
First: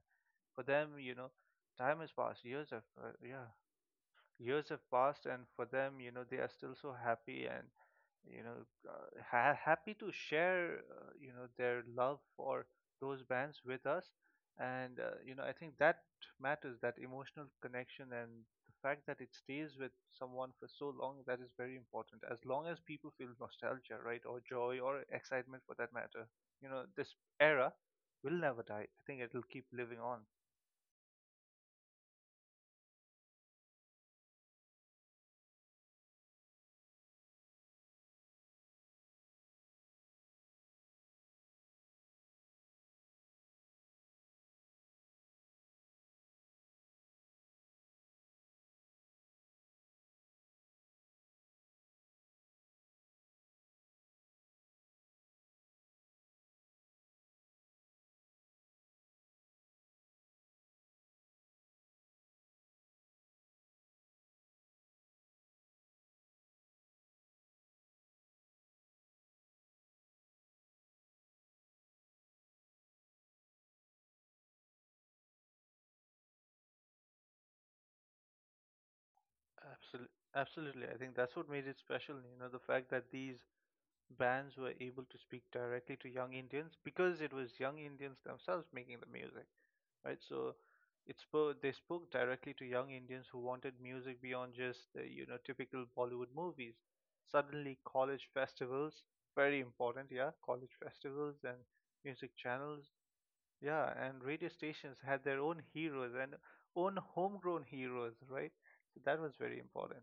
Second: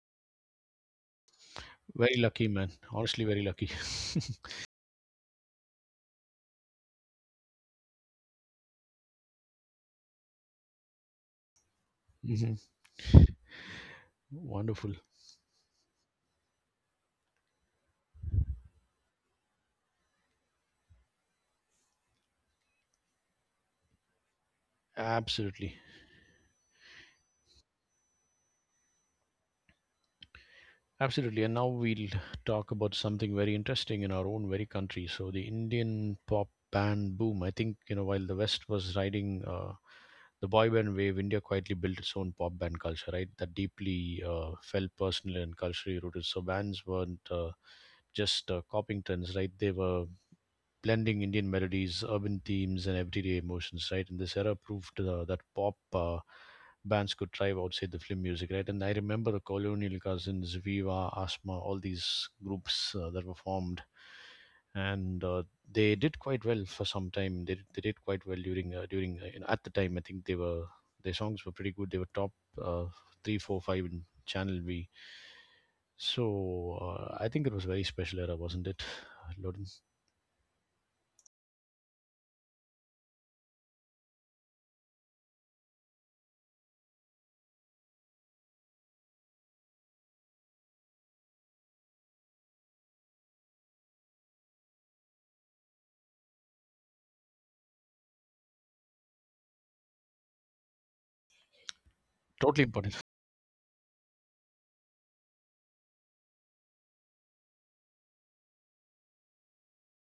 [SPEAKER 2] For them, you know, time has
[SPEAKER 1] Very
[SPEAKER 2] passed,
[SPEAKER 1] lucky,
[SPEAKER 2] years
[SPEAKER 1] man.
[SPEAKER 2] have,
[SPEAKER 1] Honestly, very
[SPEAKER 2] yeah,
[SPEAKER 1] lucky.
[SPEAKER 2] years have passed, and for them, you know, they are still so happy and, you know, happy to share, you know, their love
[SPEAKER 1] Hmm.
[SPEAKER 2] for those bands with us.
[SPEAKER 1] Wonderful.
[SPEAKER 2] And you know, I think that matters, that emotional connection, and the fact that it stays with someone for so long, that is very important. As long as people feel nostalgia, right, or joy or excitement for
[SPEAKER 1] Absolutely.
[SPEAKER 2] that matter, you know, this era will never die. I think it will keep living on.
[SPEAKER 1] Absolutely. And now we'll talk about something very interesting in our own very country. So the Indian pop band boom. I think, you know, while the West was riding the boy band wave, India quietly built its own pop band culture, right? That deeply felt personally and culturally rooted. So bands weren't just copying trends, right? They were blending Indian melodies, urban themes, and everyday emotions, right? And this era proved that pop bands could thrive outside the film music, right? And I remember the Colonial Cousins, Viva, Asma, all these groups that were formed, and they did quite well for some time. They did quite well during, you know, at the time. I think they were, their songs were pretty good. They were top uh, three, four, five in Channel V. So I think it was a very special era, wasn't it, Loden?
[SPEAKER 2] Absolutely, absolutely. I think that's what made it special, you know, the fact that these bands were able to speak directly to young Indians, because it was young Indians themselves making the music, right? So it spoke, they spoke directly to young Indians who wanted music beyond just the, you know, typical Bollywood movies. Suddenly, college festivals, very important, yeah, college festivals and music
[SPEAKER 1] Totally
[SPEAKER 2] channels.
[SPEAKER 1] important.
[SPEAKER 2] Yeah, and radio stations had their own heroes and own homegrown heroes, right? So that was very important.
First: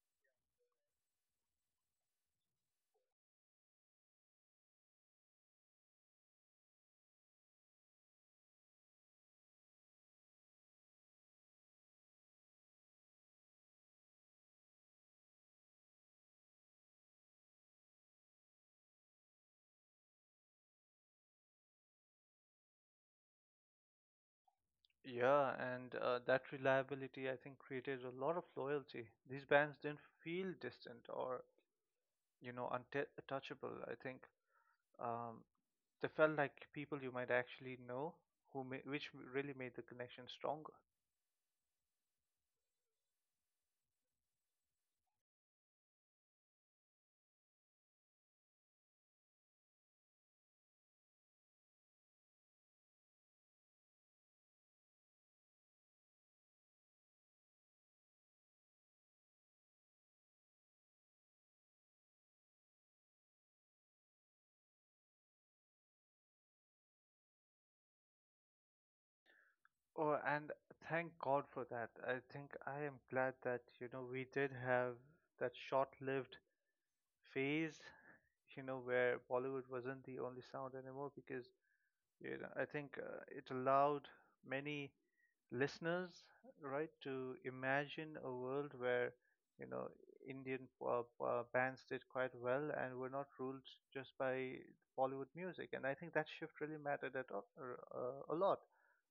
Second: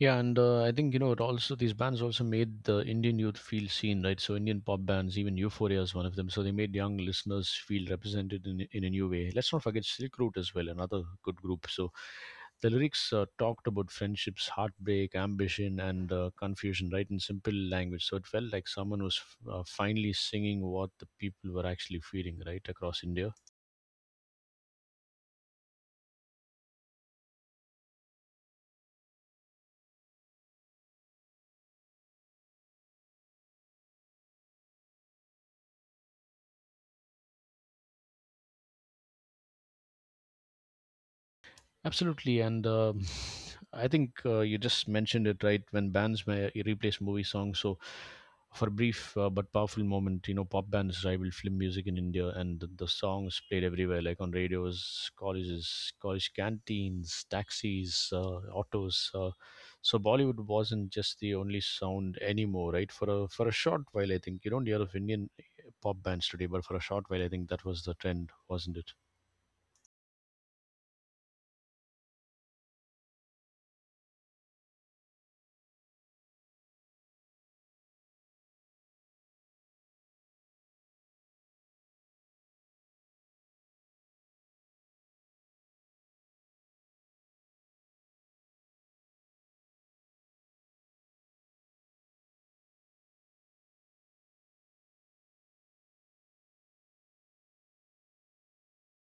[SPEAKER 1] Yeah, and I think, you know, it also, these bands also made the Indian youth feel seen, right? So Indian pop bands, even Euphoria is one of them. So they made young listeners feel represented in a new way. Let's not forget Silk Route as well, another good group. So the lyrics talked about friendships, heartbreak, ambition, and confusion, right, in simple language. So it felt like someone was finally singing what the people were actually feeling, right, across India.
[SPEAKER 2] Yeah, and that reliability, I think, created a lot of loyalty. These bands didn't feel distant or, you know, untouchable. I think um, they felt like people you might actually know, which really made the connection stronger.
[SPEAKER 1] Absolutely, and I think you just mentioned it, right, when bands may replace movie songs. So, for a brief but powerful moment, you know, pop bands rival film music in India, and the songs played everywhere, like on radios, colleges, college canteens, taxis, autos. So Bollywood wasn't just the only sound anymore, right? For a short while, I think you don't hear of Indian pop bands today, but for a short while, I think that was the trend, wasn't it?
[SPEAKER 2] Oh, and thank God for that. I think I am glad that, you know, we did have that short-lived phase, you know, where Bollywood wasn't the only sound anymore because you know, I think it allowed many listeners, right, to imagine a world where, you know, Indian bands did quite well and were not ruled just by Bollywood music. And I think that shift really mattered a lot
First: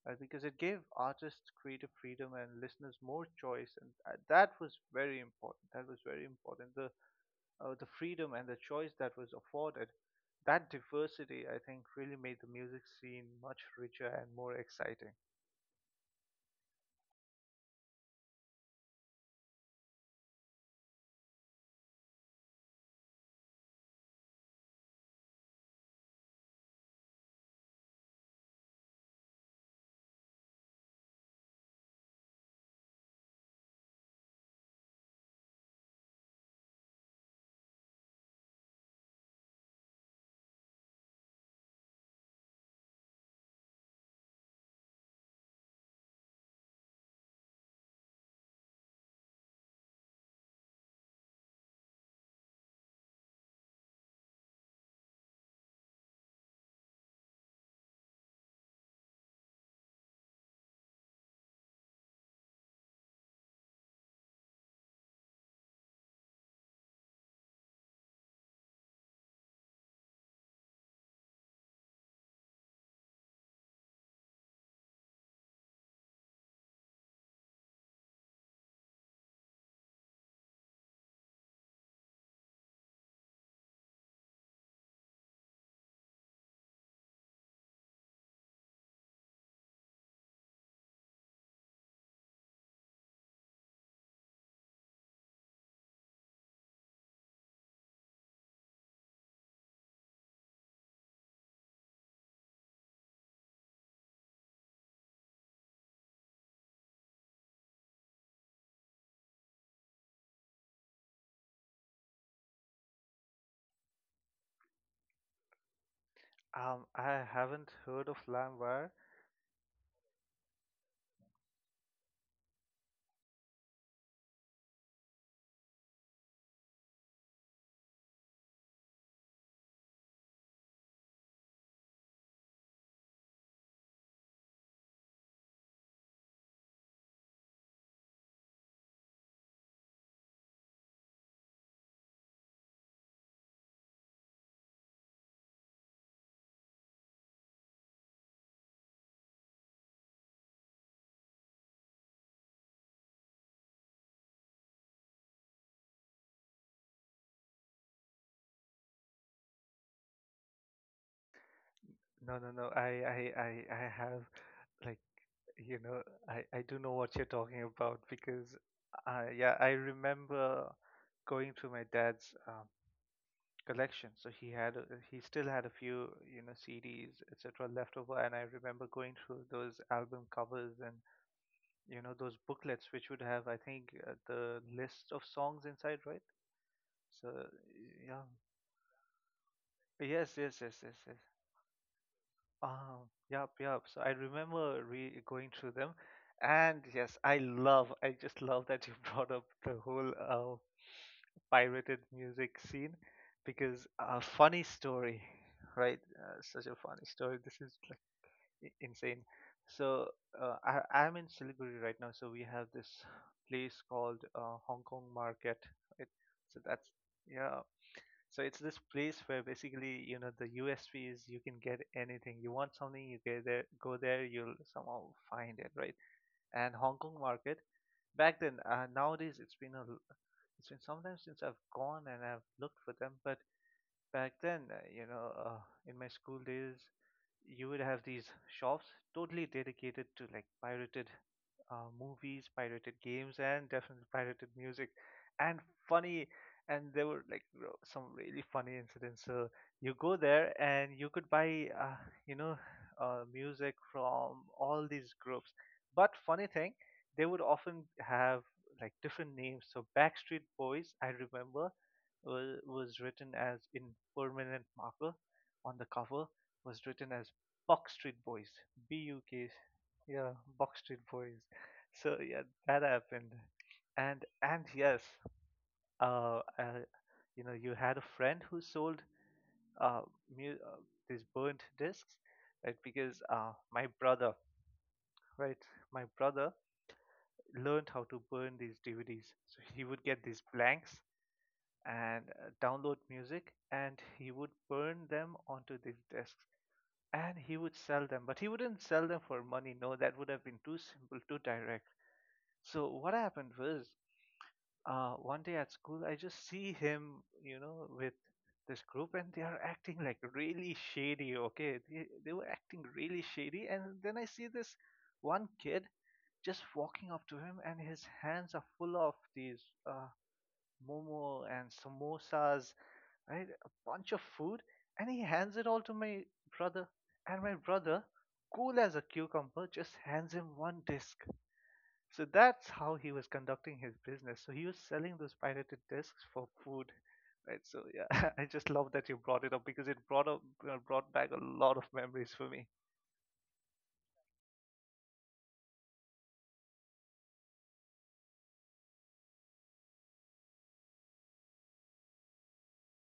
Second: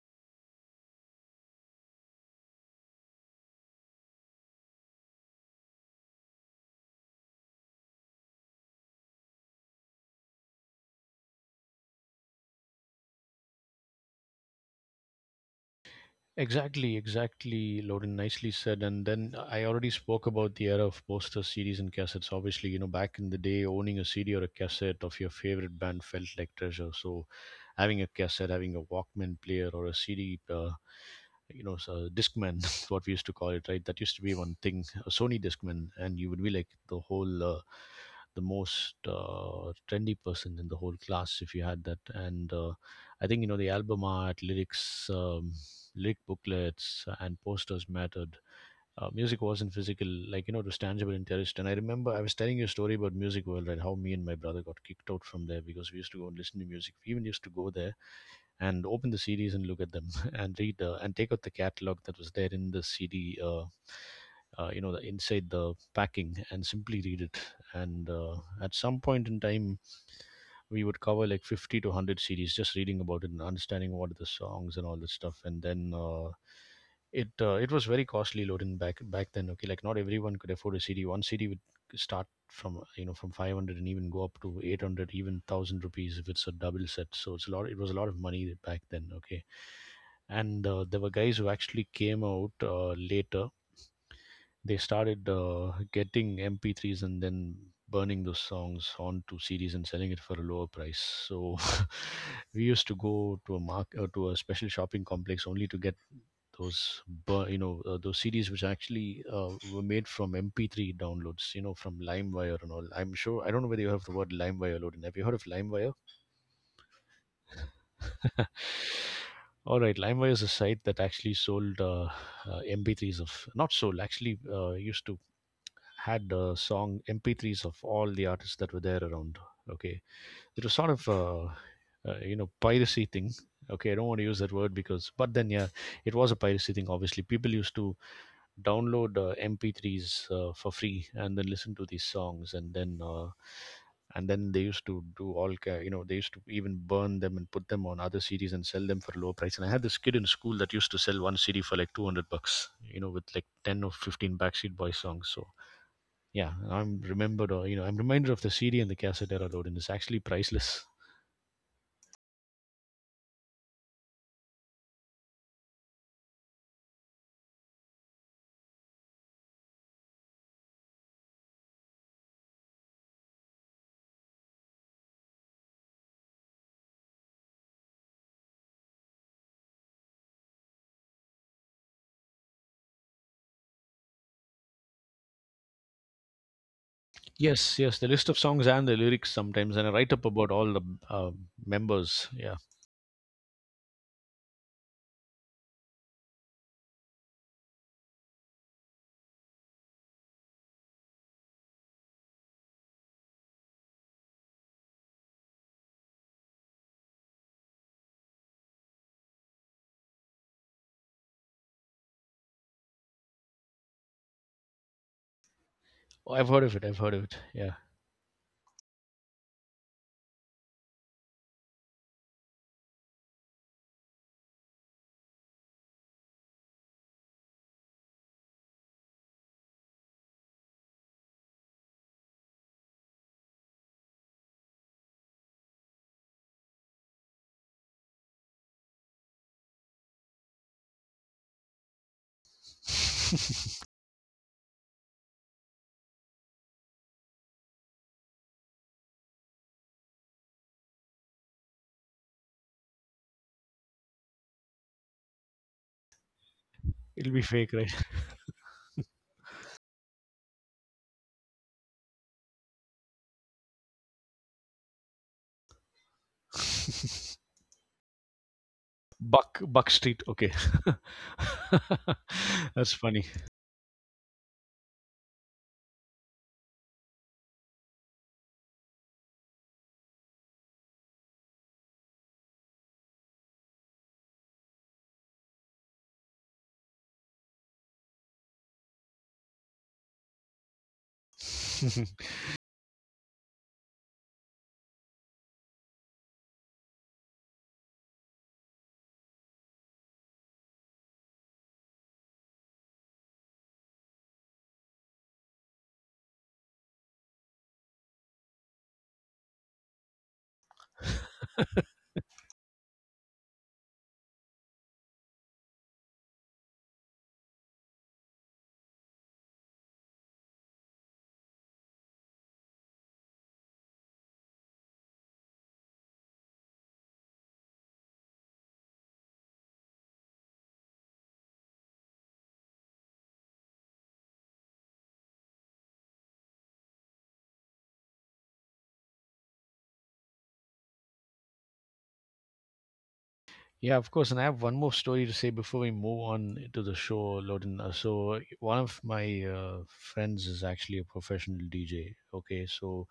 [SPEAKER 2] because it gave artists creative freedom and listeners more choice. And that was very important. That was very important. The freedom and the choice that was afforded that diversity, I think, really made the music scene much richer and more exciting.
[SPEAKER 1] Exactly, exactly, Loden. Nicely said. And then I already spoke about the era of posters, CDs, and cassettes. Obviously, you know, back in the day, owning a CD or a cassette of your favorite band felt like treasure. So, having a cassette, having a Walkman player, or a CD, you know, so Discman, what we used to call it, right? That used to be one thing, a Sony Discman, and you would be like the whole, the most trendy person in the whole class if you had that. And I think, you know, the album art, lyrics, lyric booklets, and posters mattered. Music wasn't physical, like, you know, it was tangible and terrorist. And I remember, I was telling you a story about Music World and how me and my brother got kicked out from there because we used to go and listen to music. We even used to go there and open the CDs and look at them and read, and take out the catalog that was there in the CD, you know, the inside the packing, and simply read it. And At some point in time, we would cover like 50 to 100 CDs just reading about it and understanding what are the songs and all that stuff. And then it was very costly, loading back then. Okay, like, not everyone could afford a CD. One CD would start from, you know, from 500 and even go up to 800, even 1000 rupees if it's a double set. So it's a lot, it was a lot of money back then, okay. and There were guys who actually came out later. They started getting MP3s and then burning those songs onto CDs and selling it for a lower price. So we used to go to a mark to a special shopping complex only to get those you know, those CDs which actually were made from MP3 downloads, you know, from LimeWire and all. I'm sure, I don't know whether you have the word LimeWire loaded. Have you heard of LimeWire?
[SPEAKER 2] I haven't heard of LimeWire.
[SPEAKER 1] All right, LimeWire is a site that actually sold MP3s of, not sold, actually used to had song MP3s of all the artists that were there around. Okay, it was sort of you know, piracy thing. Okay, I don't want to use that word because, but then yeah, it was a piracy thing. Obviously, people used to download MP3s for free and then listen to these songs, and then they used to do all you know, they used to even burn them and put them on other CDs and sell them for a lower price. And I had this kid in school that used to sell one CD for like $200, you know, with like 10 or 15 backseat boy songs. So yeah, I'm remembered, or you know, I'm reminded of the CD and the cassette era, dude, and it's actually priceless.
[SPEAKER 2] No, I have like you know, I do know what you're talking about because, yeah, I remember going through my dad's collection. So he still had a few, you know, CDs, etc., left over, and I remember going through those album covers and you know those booklets which would have, I think, the list of songs inside, right? So
[SPEAKER 1] Yes, yes, the
[SPEAKER 2] yeah,
[SPEAKER 1] list of songs and the lyrics sometimes, and a write up
[SPEAKER 2] yes,
[SPEAKER 1] about
[SPEAKER 2] yes,
[SPEAKER 1] all
[SPEAKER 2] yes,
[SPEAKER 1] the
[SPEAKER 2] yes, yes.
[SPEAKER 1] uh, members. Yeah,
[SPEAKER 2] Um, yup, Yup. So I remember re going through them, and yes, I just love that you brought up the whole pirated music scene because a funny story, right? Such a funny story. This is like insane. So I'm in Siliguri right now, so we have this place called Hong Kong Market. It
[SPEAKER 1] oh, I've
[SPEAKER 2] so
[SPEAKER 1] heard of
[SPEAKER 2] that's
[SPEAKER 1] it. I've heard of it.
[SPEAKER 2] yeah
[SPEAKER 1] Yeah,
[SPEAKER 2] So it's this place where basically, you know, the USP is you can get anything. You want something, go there, you'll somehow find it, right? And Hong Kong Market back then, nowadays it's been a l- it's been sometimes since I've gone and I've looked for them, but back then, you know, in my school days, you would have these shops totally dedicated to like pirated movies, pirated games, and definitely pirated music, and funny. And there were like some really funny incidents. So you go there and you could buy, you know, music from all these groups. But funny thing, they
[SPEAKER 1] it'll
[SPEAKER 2] would
[SPEAKER 1] be fake,
[SPEAKER 2] often
[SPEAKER 1] right?
[SPEAKER 2] have like different names. So Backstreet Boys, I remember, was written as in permanent marker on the cover was written as Backstreet Boys, B-U-K,
[SPEAKER 1] Buck Buck Street.
[SPEAKER 2] yeah,
[SPEAKER 1] Okay,
[SPEAKER 2] Backstreet Boys. So yeah, that
[SPEAKER 1] that's funny.
[SPEAKER 2] happened, and yes, uh, uh you know, you had a friend who sold uh, mu- uh these burnt discs, right? Because right, my brother learned how to burn these DVDs. So he would get these blanks and download music, and he would burn them onto these discs. And he would sell them, but he wouldn't sell them for money. No, that would have been too simple, too direct. So what happened was one day at school I just see him, you know, with this group, and they are acting like really shady. Okay, they were acting really shady, and then I see this one kid just walking up to him, and his hands are full of these uh, momo and samosas, right? A bunch of food, and he hands it all to my brother. And my brother, cool as a cucumber, just hands him one disc. So that's how he was conducting his business. So he was selling those pirated discs for food, right? So yeah, I just love that you brought it up because it brought back a lot of memories for me.
[SPEAKER 1] Yeah, of course. And I have one more story to say before we move on to the show, Loden. So, one of my friends is actually a professional DJ. Okay, so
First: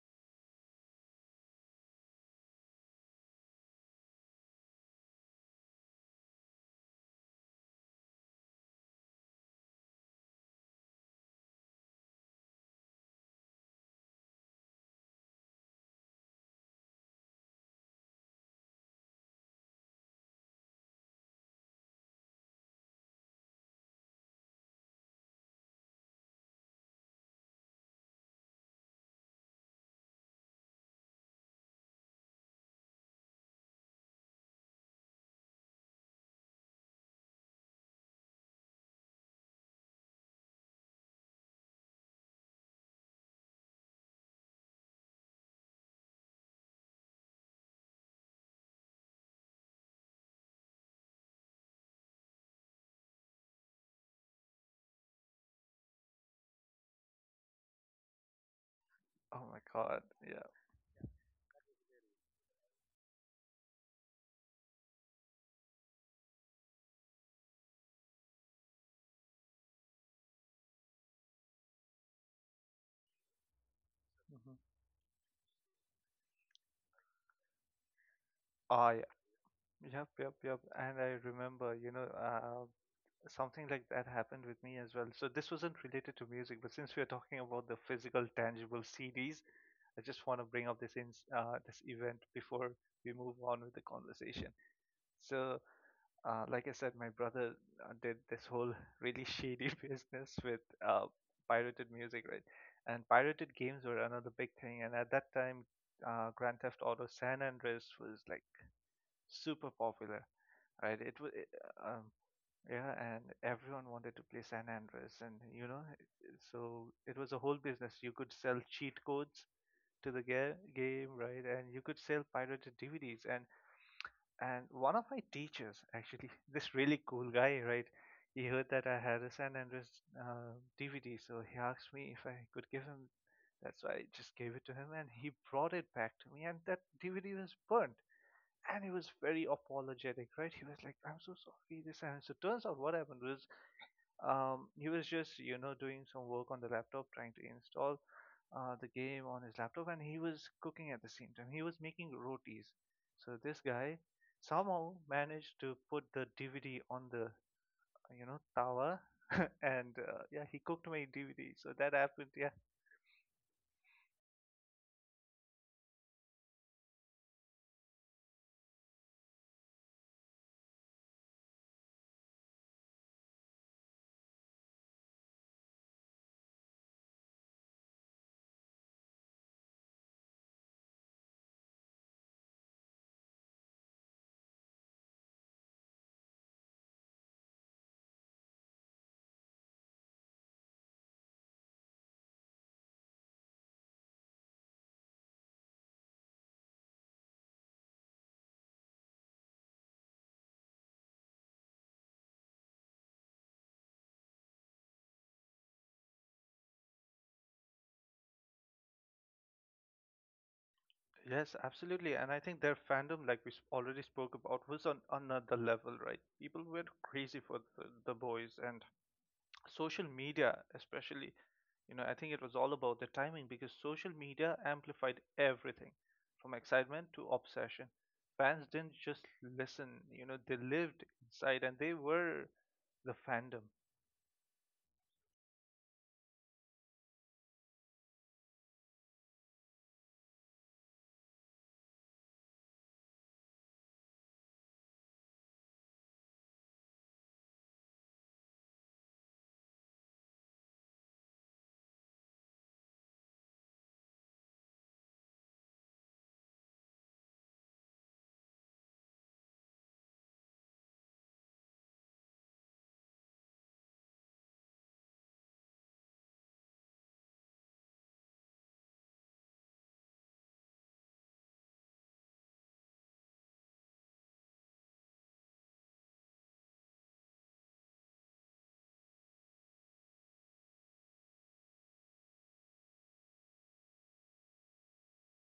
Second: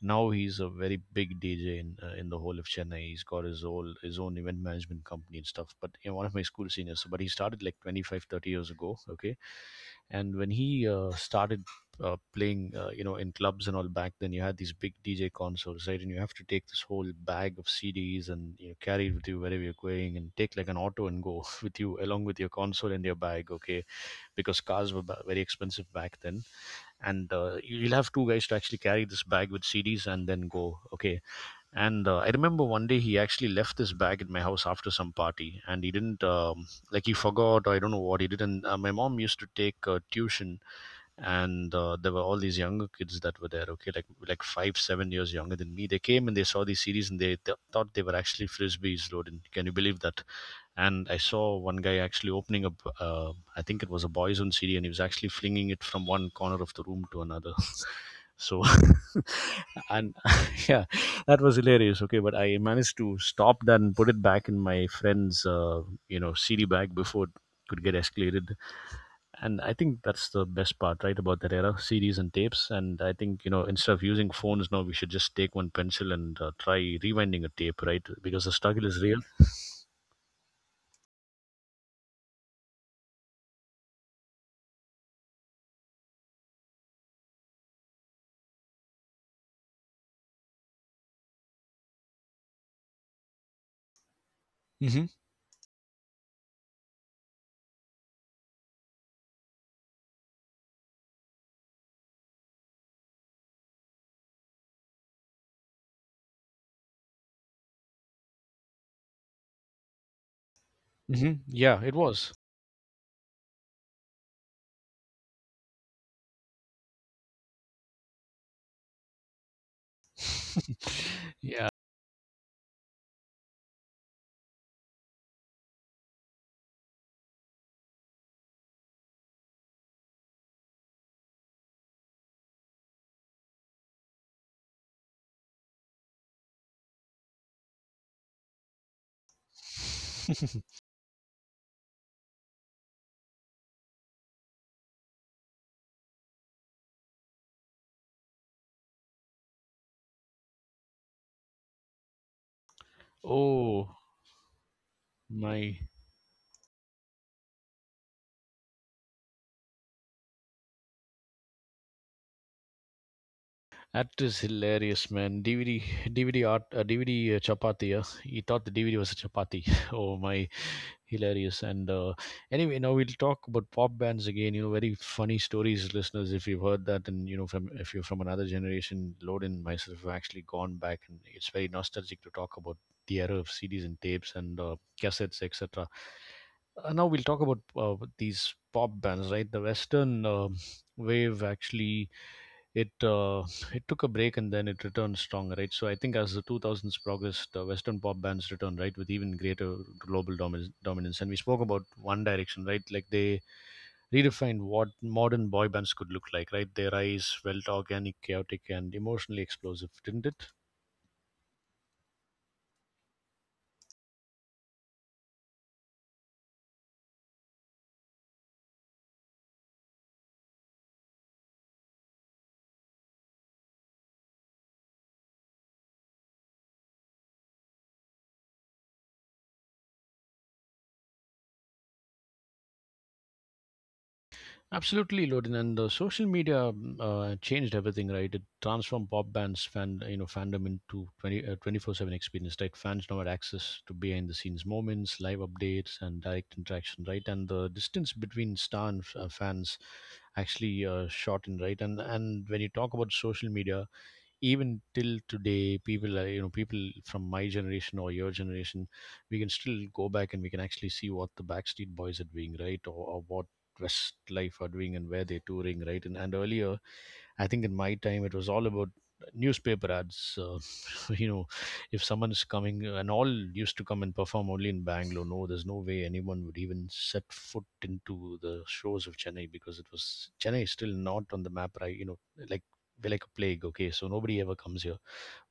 [SPEAKER 1] now he's a very big DJ in the whole of Chennai. He's got his own event management company and stuff. But you know, one of my school seniors. So, but he started like 25, 30 years ago. Okay, and when he started, playing, you know, in clubs and all back then, you had these big DJ consoles, right? And you have to take this whole bag of CDs and, you know, carry it with you wherever you're going, and take like an auto and go with you along with your console and your bag, okay? Because cars were very expensive back then, and you'll have two guys to actually carry this bag with CDs and then go, okay? And I remember one day he actually left this bag at my house after some party, and he didn't like he forgot or I don't know what he did. And my mom used to take tuition, and there were all these younger kids that were there, okay, like 5 7 years younger than me. They came and they saw these series and they thought they were actually frisbees, Rodin. Can you believe that? And I saw one guy actually opening up, I think it was a boys on cd, and he was actually flinging it from one corner of the room to another. So
[SPEAKER 2] Oh my God,
[SPEAKER 1] and
[SPEAKER 2] yeah.
[SPEAKER 1] yeah, that was hilarious, okay, but I managed to stop that and put it back in my friend's, you know, CD bag before it could get escalated. And I think that's the best part, right, about that era, CDs and tapes. And I think, you know, instead of using phones
[SPEAKER 2] Hmm.
[SPEAKER 1] now, we should just take one pencil and try rewinding a tape, right? Because the struggle
[SPEAKER 2] Ah,
[SPEAKER 1] is
[SPEAKER 2] yeah.
[SPEAKER 1] real.
[SPEAKER 2] Yep. And I remember, you know, something like that happened with me as well. So this wasn't related to music, but since we are talking about the physical, tangible CDs, I just want to bring up this this event before we move on with the conversation.
[SPEAKER 1] Hmm.
[SPEAKER 2] So, like I said, my brother did this whole really shady business with uh, pirated music, right? And pirated games were another big thing. And at that time, Grand Theft Auto San Andreas was like super popular, right?
[SPEAKER 1] Hmm. Yeah,
[SPEAKER 2] Uh,
[SPEAKER 1] it
[SPEAKER 2] um,
[SPEAKER 1] was.
[SPEAKER 2] yeah, and everyone wanted to play San Andreas, and you know, so it was a whole business. You could sell cheat codes to the game, right?
[SPEAKER 1] Yeah.
[SPEAKER 2] And you could sell pirated DVDs. And one of my teachers, actually, this really cool guy, right? He heard that I had a San Andreas uh, DVD, so he asked me if I could give him. That's why I just gave it to him, and he brought it back to me, and that DVD was burnt, and he was very apologetic, right? He was like, "I'm so sorry, this and so." Turns out, what happened was he was just, you know, doing some work on the laptop, trying to install the game on his laptop, and he was cooking at the same time. He was making rotis. So this
[SPEAKER 1] Oh
[SPEAKER 2] guy somehow managed
[SPEAKER 1] my,
[SPEAKER 2] to put the DVD on the, you know, tower, and yeah, he cooked my DVD. So that happened, yeah.
[SPEAKER 1] that is hilarious, man. DVD, DVD art, DVD chapati. Yeah? He thought the DVD was a chapati. Oh my. Hilarious. And anyway, now we'll talk about pop bands again. You know, very funny stories, listeners. If you've heard that, and you know, from if you're from another generation, Lord and myself have actually gone back, and it's very nostalgic to talk about the era of CDs and tapes and cassettes, etc. Now we'll talk about, these pop bands, right? The Western wave actually, it it took a break and then it returned strong, right? So I think as the 2000s progressed, Western pop bands returned, right, with even greater dominance. And we spoke about One Direction, right? Like they redefined what modern boy bands could look like, right? Their rise felt organic, chaotic, and emotionally explosive, didn't it?
[SPEAKER 2] Yes, absolutely. And I think their fandom, already spoke about, was on another level, right? People were crazy for the boys, and social media especially. You know, I think it was all about the timing because social media amplified everything from excitement to obsession. Fans didn't just listen, you know, they lived inside and they were the fandom.
[SPEAKER 1] Absolutely, Loden, and the social media changed everything, right? It transformed pop bands you know, fandom into 24/7 experience, right? Fans now had access to behind the scenes moments, live updates, and direct interaction, right? And the distance between star and fans actually shortened, right? And when you talk about social media, even till today, people are, you know, people from my generation or your generation, we can still go back and we can actually see what the Backstreet Boys are doing, right? Or what Westlife are doing and where they're touring, right? And earlier, I think in my time, it was all about newspaper ads, you know, if someone is coming, and all used to come and perform only in Bangalore. No, there's no way anyone would even set foot into the shores of Chennai because it was, Chennai is still not on the map, right? You know, like like a plague. Okay, so nobody ever comes here,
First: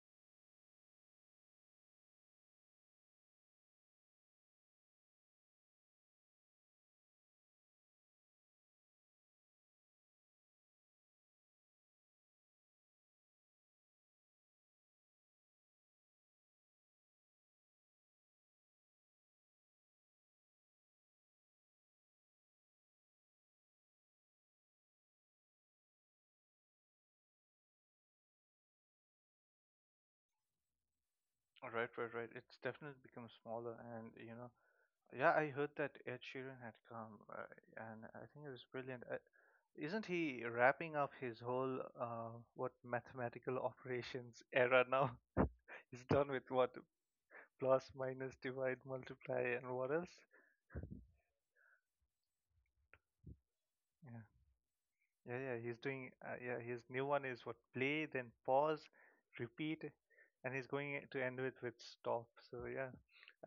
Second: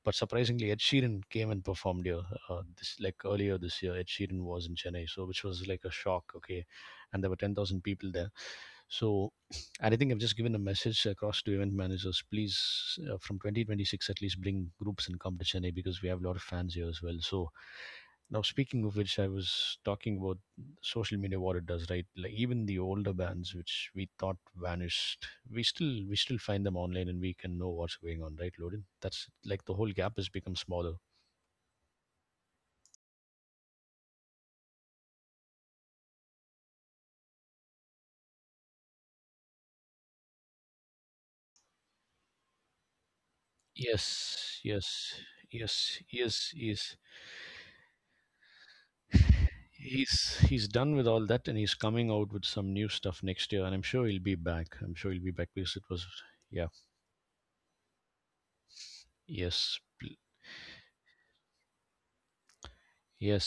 [SPEAKER 1] but surprisingly, Ed Sheeran came and performed here. This, like earlier this year, Ed Sheeran was in Chennai, so which was like a shock. Okay, and there were 10,000 people there. So, and I think I've just given a message across to event managers. Please, from 2026 at least, bring groups and come to Chennai because we have a lot of fans here as well. So, now, speaking of which, I was talking about social media, what it does, right? Like even the older bands, which we thought vanished, we still find them online, and we can know what's going on, right, Loden? That's like the whole gap has become smaller.
[SPEAKER 2] Right, right, right. It's definitely become smaller, and, you know, yeah, I heard that Ed Sheeran had come and I think it was brilliant. Isn't he wrapping up his whole, what, mathematical operations
[SPEAKER 1] Yes,
[SPEAKER 2] era
[SPEAKER 1] yes,
[SPEAKER 2] now?
[SPEAKER 1] yes,
[SPEAKER 2] He's done with
[SPEAKER 1] yes,
[SPEAKER 2] what?
[SPEAKER 1] yes.
[SPEAKER 2] Plus, minus, divide, multiply, and what else?
[SPEAKER 1] He's done with all that, and he's coming out with some new stuff next year, and I'm sure he'll
[SPEAKER 2] Yeah.
[SPEAKER 1] be back. I'm sure he'll be
[SPEAKER 2] Yeah,
[SPEAKER 1] back
[SPEAKER 2] yeah,
[SPEAKER 1] because
[SPEAKER 2] he's
[SPEAKER 1] it was,
[SPEAKER 2] doing. Yeah,
[SPEAKER 1] yeah,
[SPEAKER 2] his new one is what, play, then pause,
[SPEAKER 1] yes,
[SPEAKER 2] repeat, and he's going to end it with stop. So yeah,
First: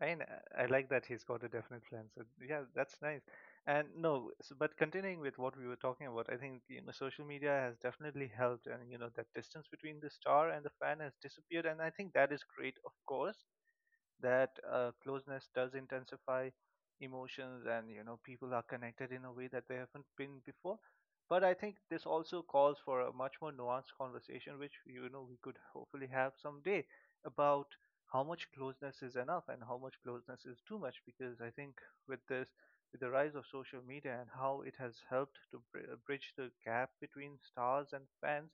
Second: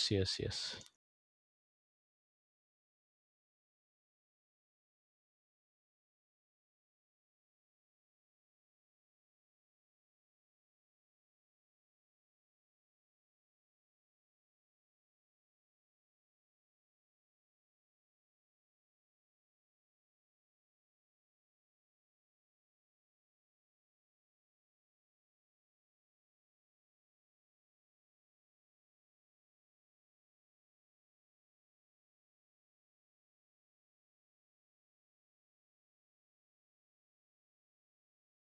[SPEAKER 2] I mean,
[SPEAKER 1] yes,
[SPEAKER 2] I
[SPEAKER 1] yes.
[SPEAKER 2] like that he's got a definite plan. So yeah, that's nice. And no, so, but continuing with what we were talking about, I think you know social media has definitely helped, and you know that distance between the star and the fan has disappeared, and I think that is great. Of course, that closeness does intensify emotions, and you know people are connected in a way that they haven't been before. But I think this also calls for a much more nuanced conversation, which you know we could hopefully have someday, about how much closeness is enough and how much closeness is too much. Because I think with this, with the rise of social media and how it has helped to bridge the gap between stars and fans,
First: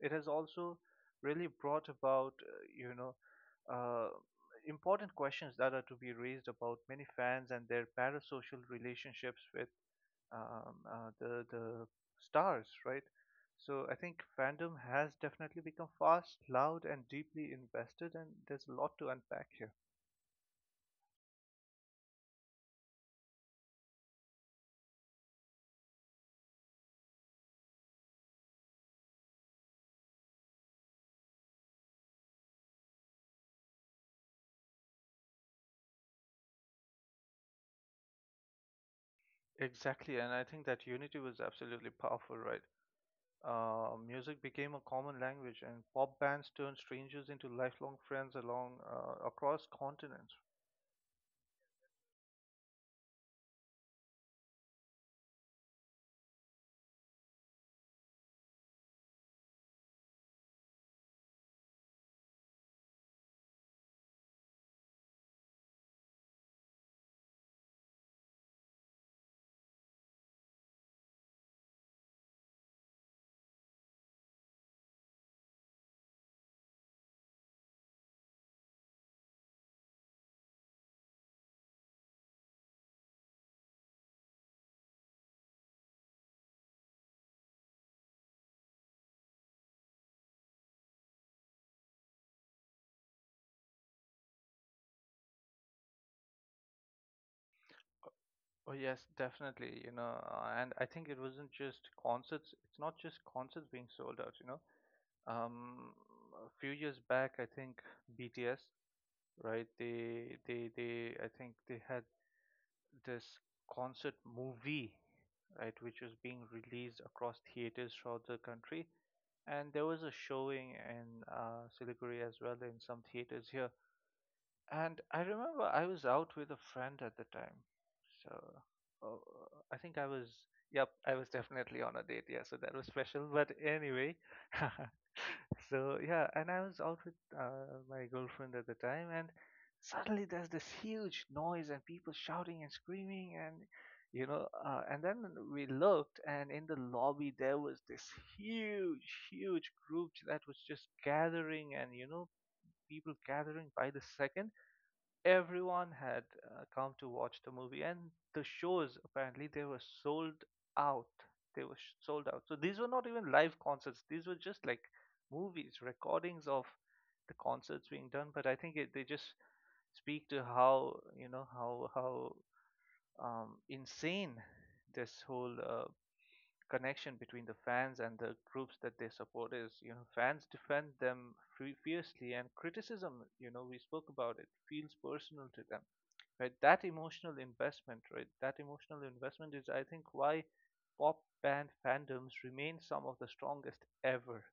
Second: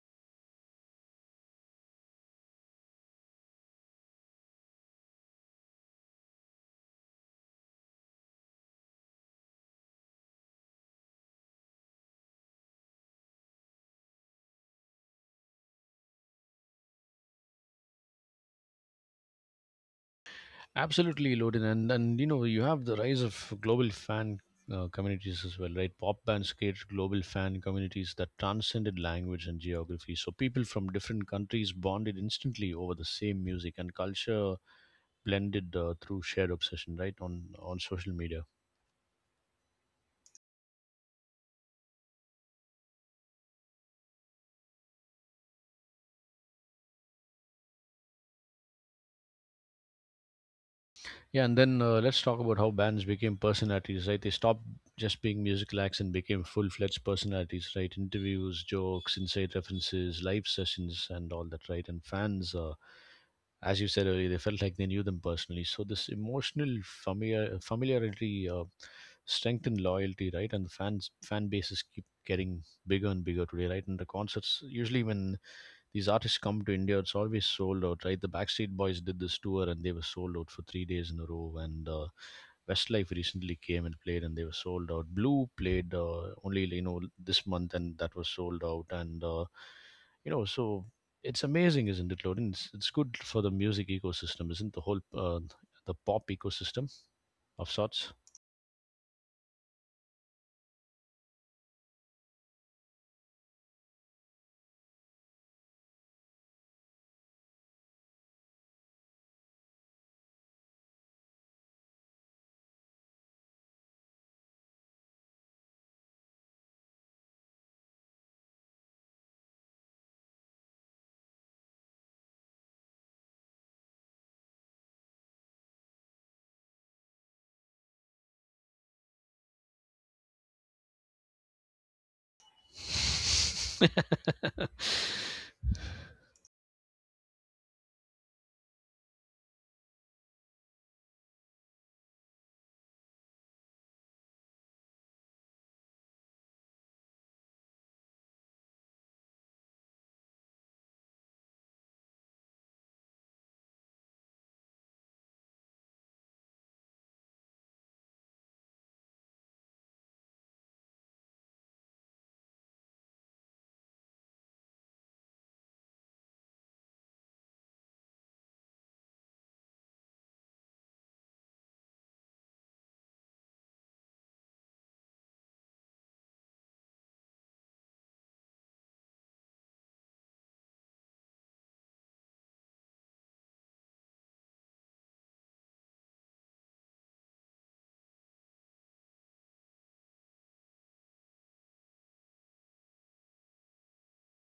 [SPEAKER 2] it has also really brought about, you know, uh, important questions that are to be raised about many fans and their parasocial relationships with the stars, right? So I think fandom has definitely become fast, loud, and deeply invested, and there's a lot to unpack here.
[SPEAKER 1] Absolutely, Lodin, and you know you have the rise of global fan, communities as well, right? Pop bands created global fan communities that transcended language and geography. So people from different countries bonded instantly over the same music, and culture blended through shared obsession, right? On social media.
[SPEAKER 2] Exactly, and I think that unity was absolutely powerful, right? Music became a common language, and pop bands turned strangers into lifelong friends along across continents.
[SPEAKER 1] Yeah, and then let's talk about how bands became personalities, right? They stopped just being musical acts and became full-fledged personalities, right? Interviews, jokes, inside references, live sessions, and all that, right? And fans. As you said earlier, they felt like they knew them personally. So this familiarity strengthened loyalty, right? And the fan bases keep getting bigger and bigger today, right? And the concerts, usually when these artists come to India, it's always sold out, right? The Backstreet Boys did this tour and they were sold out for 3 days in a row. And Westlife recently came and played and they were sold out. Blue played only, you know, this month and that was sold out. And, you know, so it's amazing, isn't it, Lorin? It's good for the music ecosystem, isn't it? The whole the pop ecosystem of sorts?
[SPEAKER 2] Oh yes, definitely. You know, and I think it wasn't just concerts. It's not just concerts being sold out. You know, um, a few years back, I think BTS, right? They, they. I think they had this concert movie, right, which was being released across theaters throughout the country, and there was a showing in Siliguri as well in some theaters here. And I remember I was out with a friend at the time, so oh, I think I was. Yep, I was definitely on a date. Yeah, so that was special. But anyway, so yeah, and I was out with my girlfriend at the time, and suddenly there's this huge noise and people shouting and screaming, and and then we looked, and in the lobby there was this huge, huge group that was just gathering, and you know, people gathering by the second. Everyone had come to watch the movie, and the shows apparently they were sold out, they were sold out. So these were not even live concerts, these were just like movies, recordings of the concerts being done. But I think they just speak to how, you know, how insane this whole connection between the fans and the groups that they support is. You know, fans defend them fiercely, and criticism, you know, we spoke about, it feels personal to them, right? That emotional investment, right, that emotional investment is, I think, why pop band fandoms remain some of the strongest ever.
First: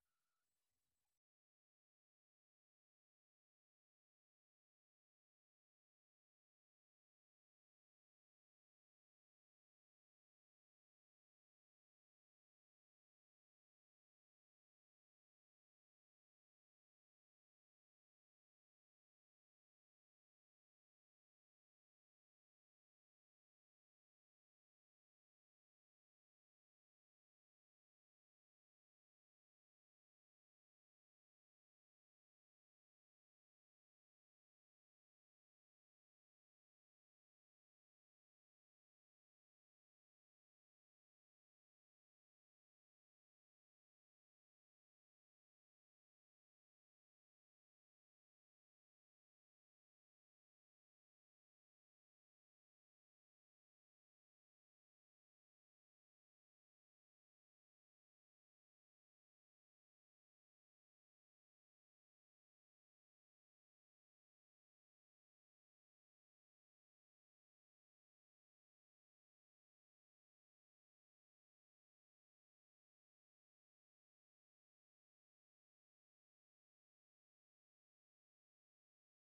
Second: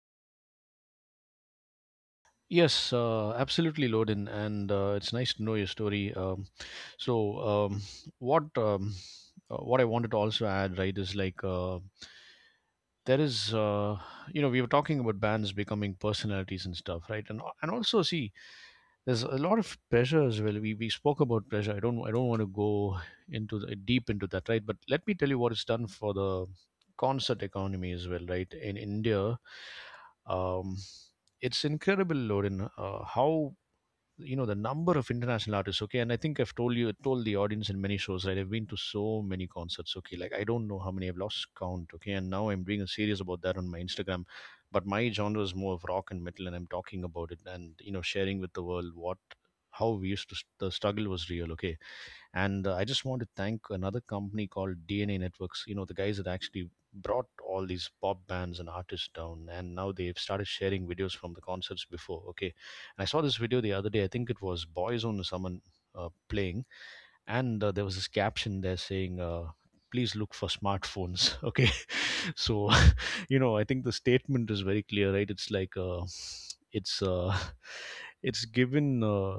[SPEAKER 1] Yes, absolutely, Loden, and it's nice to know your story. So, what um, what I wanted to also add, right, is there is, you know, we were talking about bands becoming personalities and stuff, right? And also, see, there's a lot of pressure as well. We spoke about pressure. I don't want to go into the, deep into that, right? But let me tell you what it's done for the concert economy as well, right? In India, um it's incredible, Lorin. How, you know, the number of international artists, okay? And I think I've told you told the audience in many shows, right? I've been to so many concerts, okay? Like, I don't know how many, I've lost count, okay? And now I'm doing a series about that on my Instagram, but my genre is more of rock and metal and I'm talking about it. And, you know, sharing with the world what how we used to, the struggle was real, okay. And I just want to thank another company called DNA Networks, you know, the guys that actually brought all these pop bands and artists down. And now they've started sharing videos from the concerts before, okay. And I saw this video the other day, I think it was Boyzone or someone, playing. And there was this caption there saying, "Please look for smartphones." Okay, so, you know, I think the statement is very clear, right? It's it's given,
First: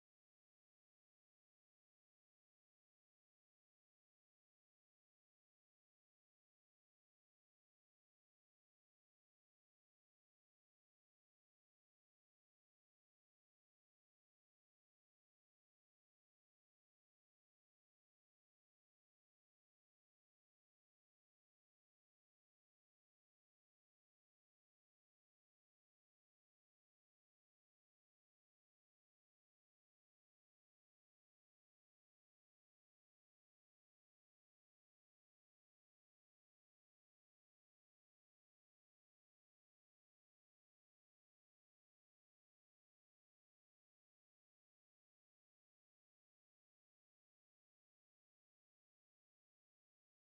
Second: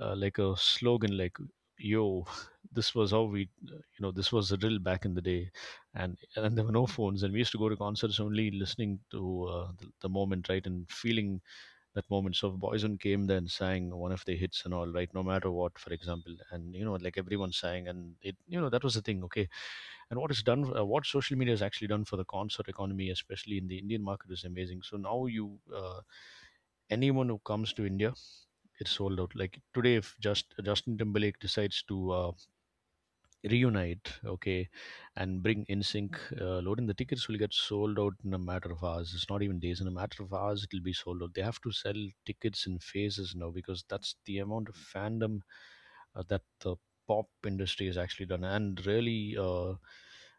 [SPEAKER 1] like a slogan, like, yo, this was how we, you know, this was the drill back in the day. And there were no phones and we used to go to concerts only listening to, the moment, right, and feeling that moment. So Boyzone came, then sang one of the hits and all, right? No matter what, for example. And you know, like everyone sang, and it, you know, that was the thing. Okay, and what it's done, what social media has actually done for the concert economy, especially in the Indian market, is amazing. So now anyone who comes to India, it's sold out. Like today, if just Justin Timberlake decides to reunite, okay, and bring In Sync, loading, the tickets will get sold out in a matter of hours. It's not even days, in a matter of hours it'll be sold out. They have to sell tickets in phases now because that's the amount of fandom that the pop industry has actually done. And really,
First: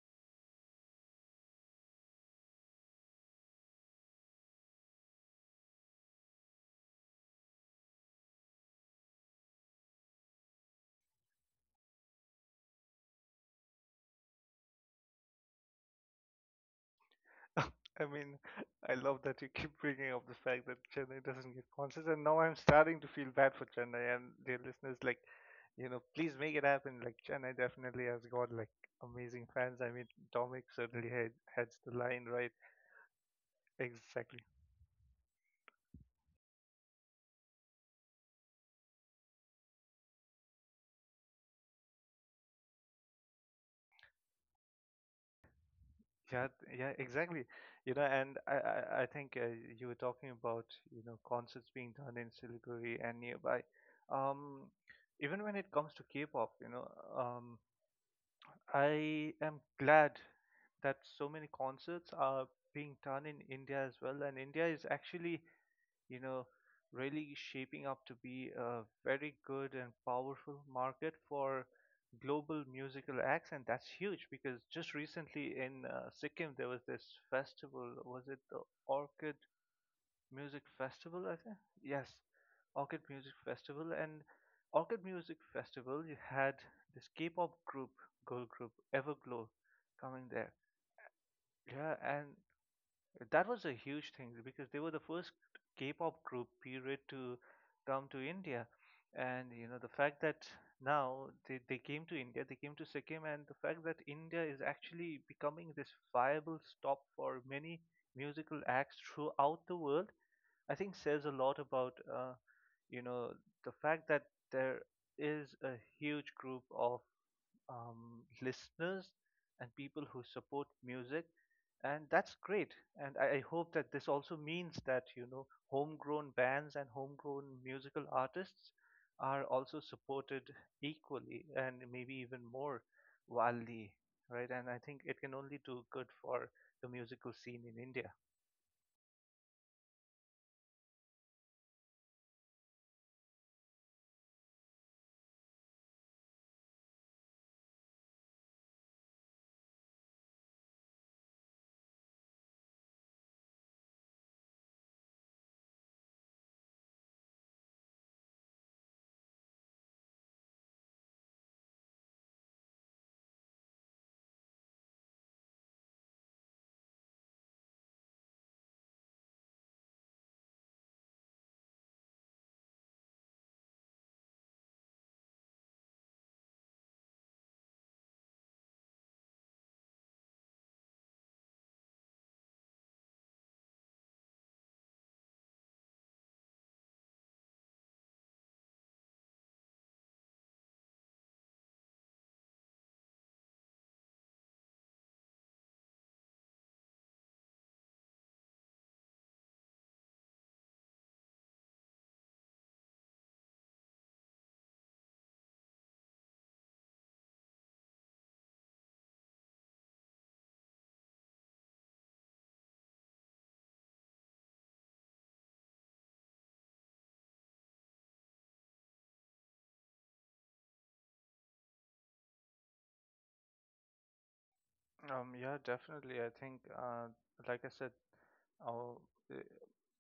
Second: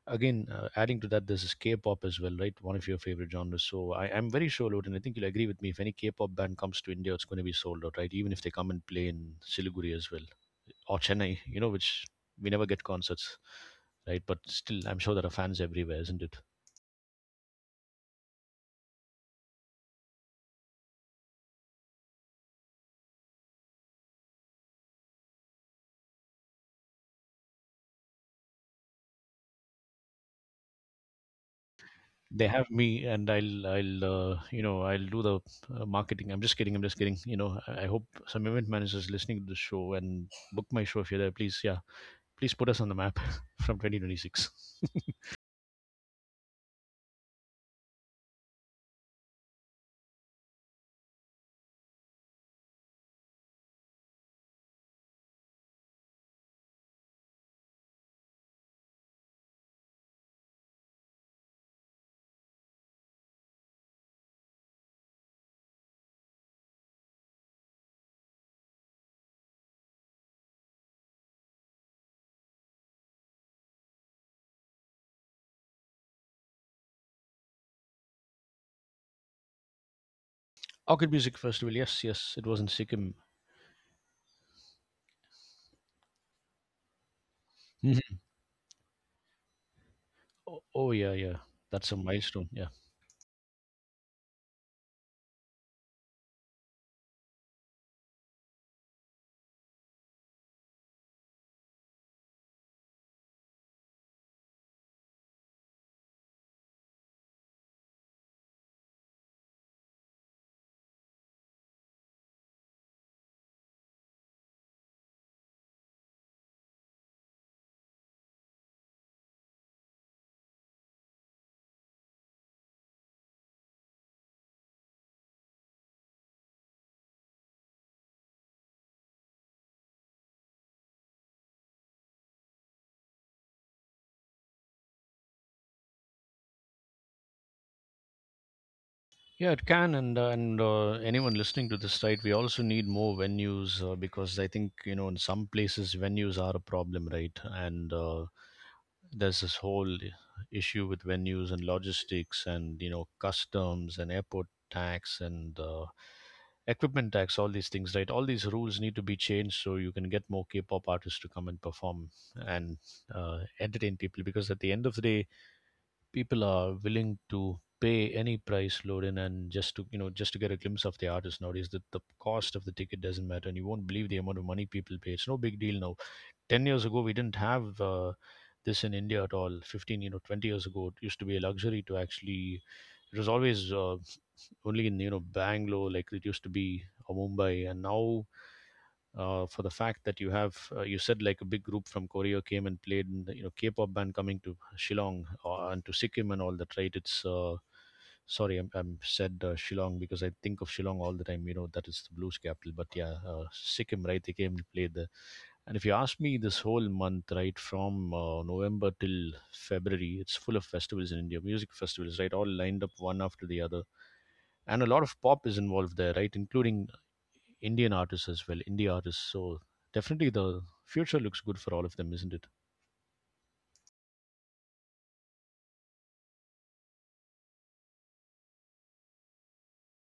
[SPEAKER 1] again adding to that, this is K-pop as well, right? One of your favorite genres. So I'm very sure, Loden, I think you'll agree with me, if any K-pop band comes to India, it's going to be sold out, right? Even if they come and play in Siliguri as well, or Chennai, you know, which we never get concerts, right? But still, I'm sure there are fans everywhere, isn't it?
[SPEAKER 2] I mean, I love that you keep bringing up the fact that Chennai doesn't get concerts, and now I'm starting to feel bad for Chennai and their listeners. Like, you know, please make it happen. Like, Chennai definitely has got like amazing fans. I mean, Dominic certainly heads the line,
[SPEAKER 1] They
[SPEAKER 2] right?
[SPEAKER 1] have me, and I'll
[SPEAKER 2] Exactly.
[SPEAKER 1] you know, I'll do the marketing. I'm just kidding, I'm just kidding. You know, I hope some event managers listening to the show and book my show. If you're there, please, yeah, please put us on the map. From 2026.
[SPEAKER 2] Yeah, yeah, exactly. You know, and I think you were talking about, you know, concerts being done in Siliguri and nearby. Um, Even when it comes to K-pop, you know, um, I am glad that so many concerts are being done in India as well. And India is actually, you know, really shaping up to be a very good and powerful market for global musical acts. And that's huge because just recently in Sikkim, there was this festival. Was it the Orchid Music
[SPEAKER 1] Orchid
[SPEAKER 2] Festival,
[SPEAKER 1] Music
[SPEAKER 2] I think?
[SPEAKER 1] Festival. Yes,
[SPEAKER 2] Yes.
[SPEAKER 1] yes, it was in
[SPEAKER 2] Orchid
[SPEAKER 1] Sikkim.
[SPEAKER 2] Music Festival, and Orchid Music Festival, you had this K-pop group,
[SPEAKER 1] Mhm.
[SPEAKER 2] girl group, Everglow, coming there.
[SPEAKER 1] Oh, oh yeah, yeah. That's a
[SPEAKER 2] Yeah, and
[SPEAKER 1] milestone. Yeah,
[SPEAKER 2] that was a huge thing because they were the first K-pop group period to come to India, and you know the fact that now they came to India, they came to Sikkim, and the fact that India is actually becoming this viable stop for many musical acts throughout the world, I think says a lot about you know, the fact that there is a huge group of listeners and people who support music, and that's great. And I hope that this also means that, you know, homegrown bands and homegrown musical artists are also supported equally and maybe even more wildly, right? And I think it can only do good for the musical scene in India.
[SPEAKER 1] yeah, it can. And anyone listening to this, right? We also need more venues because I think, you know, in some places venues are a problem, right? And there's this whole issue with venues and logistics and, you know, customs and airport tax and, equipment tax, all these things, right? All these rules need to be changed so you can get more K-pop artists to come and perform and entertain people. Because at the end of the day, people are willing to pay any price, loading, and just to, you know, just to get a glimpse of the artist nowadays, that the cost of the ticket doesn't matter. And you won't believe the amount of money people pay, it's no big deal now. 10 years ago we didn't have, this in India at all. 15, you know, 20 years ago, it used to be a luxury to actually, it was always, only in, you know, Bangalore like it used to be, or Mumbai. And now, for the fact that you have, you said, like, a big group from Korea came and played in the, you know, K-pop band coming to Shillong and to Sikkim and all that, right? It's sorry, I'm said, Shillong because I think of Shillong all the time. You know that is the blues capital, but yeah, Sikkim, right? They came and played there. And if you ask me, this whole month, right, from November till February, it's full of festivals in India, music festivals, right, all lined up one after the other. And a lot of pop is involved there, right, including Indian artists as well, indie artists. So definitely the future looks good for all of them, isn't it?
[SPEAKER 2] Yeah, definitely. I think, like I said, uh, eh,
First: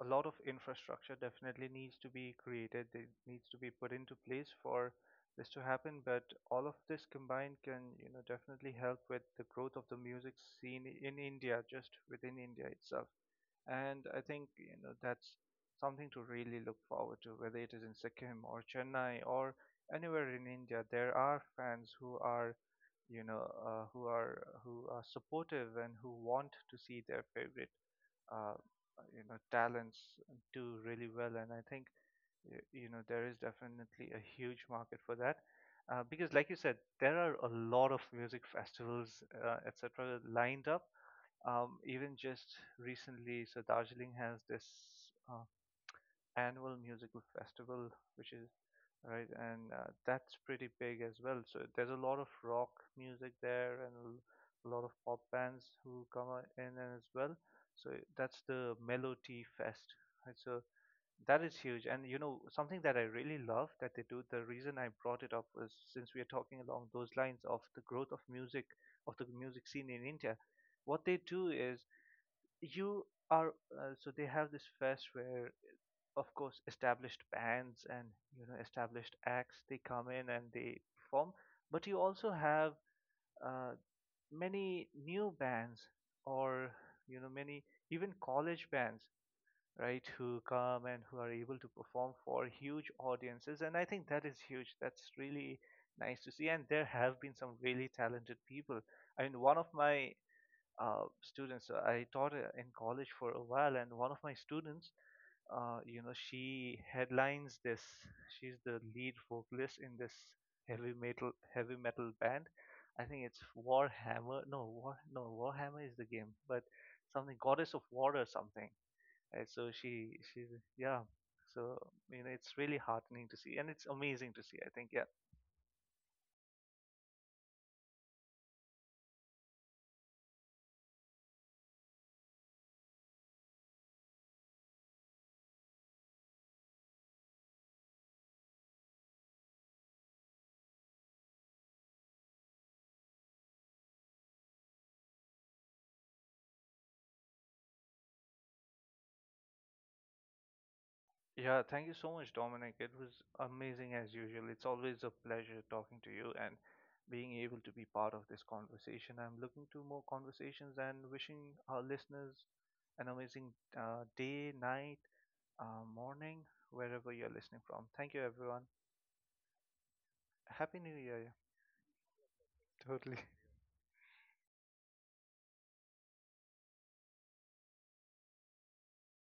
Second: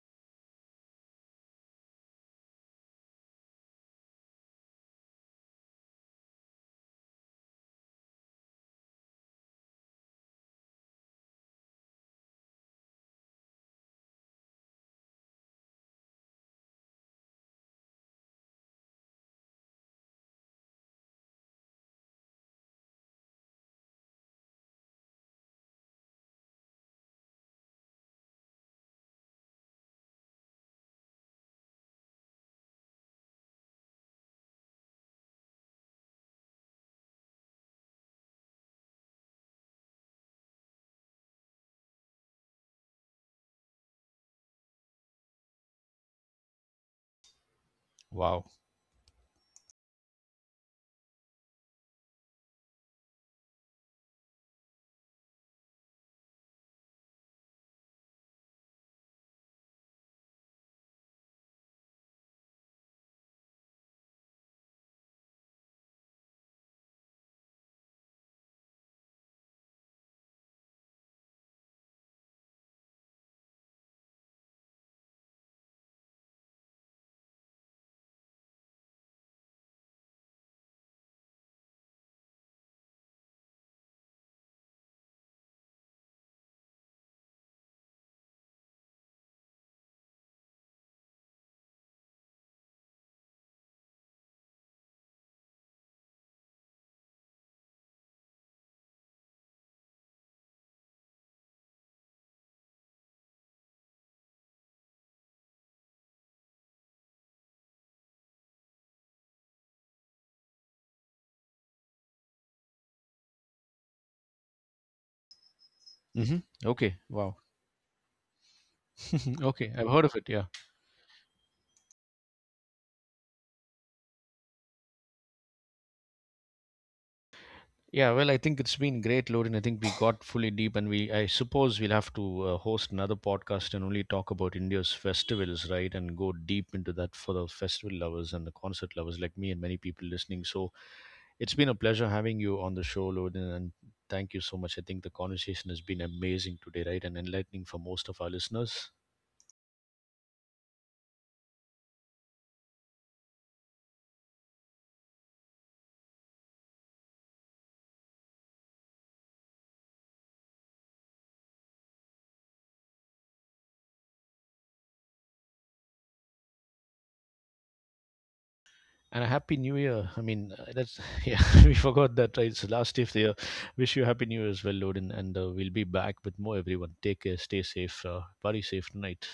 [SPEAKER 2] a lot of infrastructure definitely needs to be created. It needs to be put into place for this to happen. But all of this combined can, you know, definitely help with the growth of the music scene in India, just within India itself. And I think, you know, that's something to really look forward to, whether it is in Sikkim or Chennai or anywhere in India. There are fans who are, you know, who are supportive and who want to see their favorite, uh, you know, talents do really well. And I think you know there is definitely a huge market for that. Because, like you said, there are a lot of music festivals, etc., lined up. Even just recently, so Darjeeling has this uh, annual musical festival, which
[SPEAKER 1] Wow.
[SPEAKER 2] is right? And that's pretty big as well. So there's a lot of rock music there and a lot of pop bands who come out in as well. So that's the Melody Fest. Right? So that is huge. And you know, something that I really love that they do, the reason I brought it up was since we are talking along those lines of the growth of music, of the music scene in India, what they do is you are, so they have this fest where of course established bands and you know established acts, they come in and they perform, but you also have uh, many new bands or you know many even college bands, right, who come and who are able to perform for huge audiences. And I think that is huge. That's really nice to see, and there have been some really talented people. I mean, one of my students, I taught in college for a while, and one of my students, you know, she headlines this. She's the lead vocalist in this heavy metal band. I think it's Warhammer. No, War no Warhammer is the game,
[SPEAKER 1] Hmm.
[SPEAKER 2] but
[SPEAKER 1] Okay. Wow.
[SPEAKER 2] something Goddess of War or something. And
[SPEAKER 1] Okay.
[SPEAKER 2] so
[SPEAKER 1] I've. Mm. Heard of it. Yeah.
[SPEAKER 2] she's, yeah. So you know, it's really heartening to see, and it's amazing to see. I think yeah.
[SPEAKER 1] Yeah. Well, I think it's been great, Lorin. I think we got fully deep, and we, I suppose, we'll have to host another podcast and only talk about India's festivals, right? And go deep into that for the festival lovers and the concert lovers like me and many people listening. So it's been a pleasure having you on the show, Lorin, and thank you so much. I think the conversation has been amazing today, right? And enlightening for most of our listeners.
[SPEAKER 2] Yeah, thank you so much, Dominic. It was amazing as usual. It's always a pleasure talking to you and being able to be part of this conversation. I'm looking to more conversations and wishing our listeners an amazing day, night, morning, wherever you're listening from. Thank you, everyone.
[SPEAKER 1] And a happy new year. I mean,
[SPEAKER 2] Happy New
[SPEAKER 1] that's
[SPEAKER 2] Year. Yeah,
[SPEAKER 1] yeah, we forgot that, right? It's the last day of
[SPEAKER 2] totally.
[SPEAKER 1] the year. Wish you a happy new year as well, Loden, and we'll be back with more. Everyone, take care, stay safe, party safe tonight.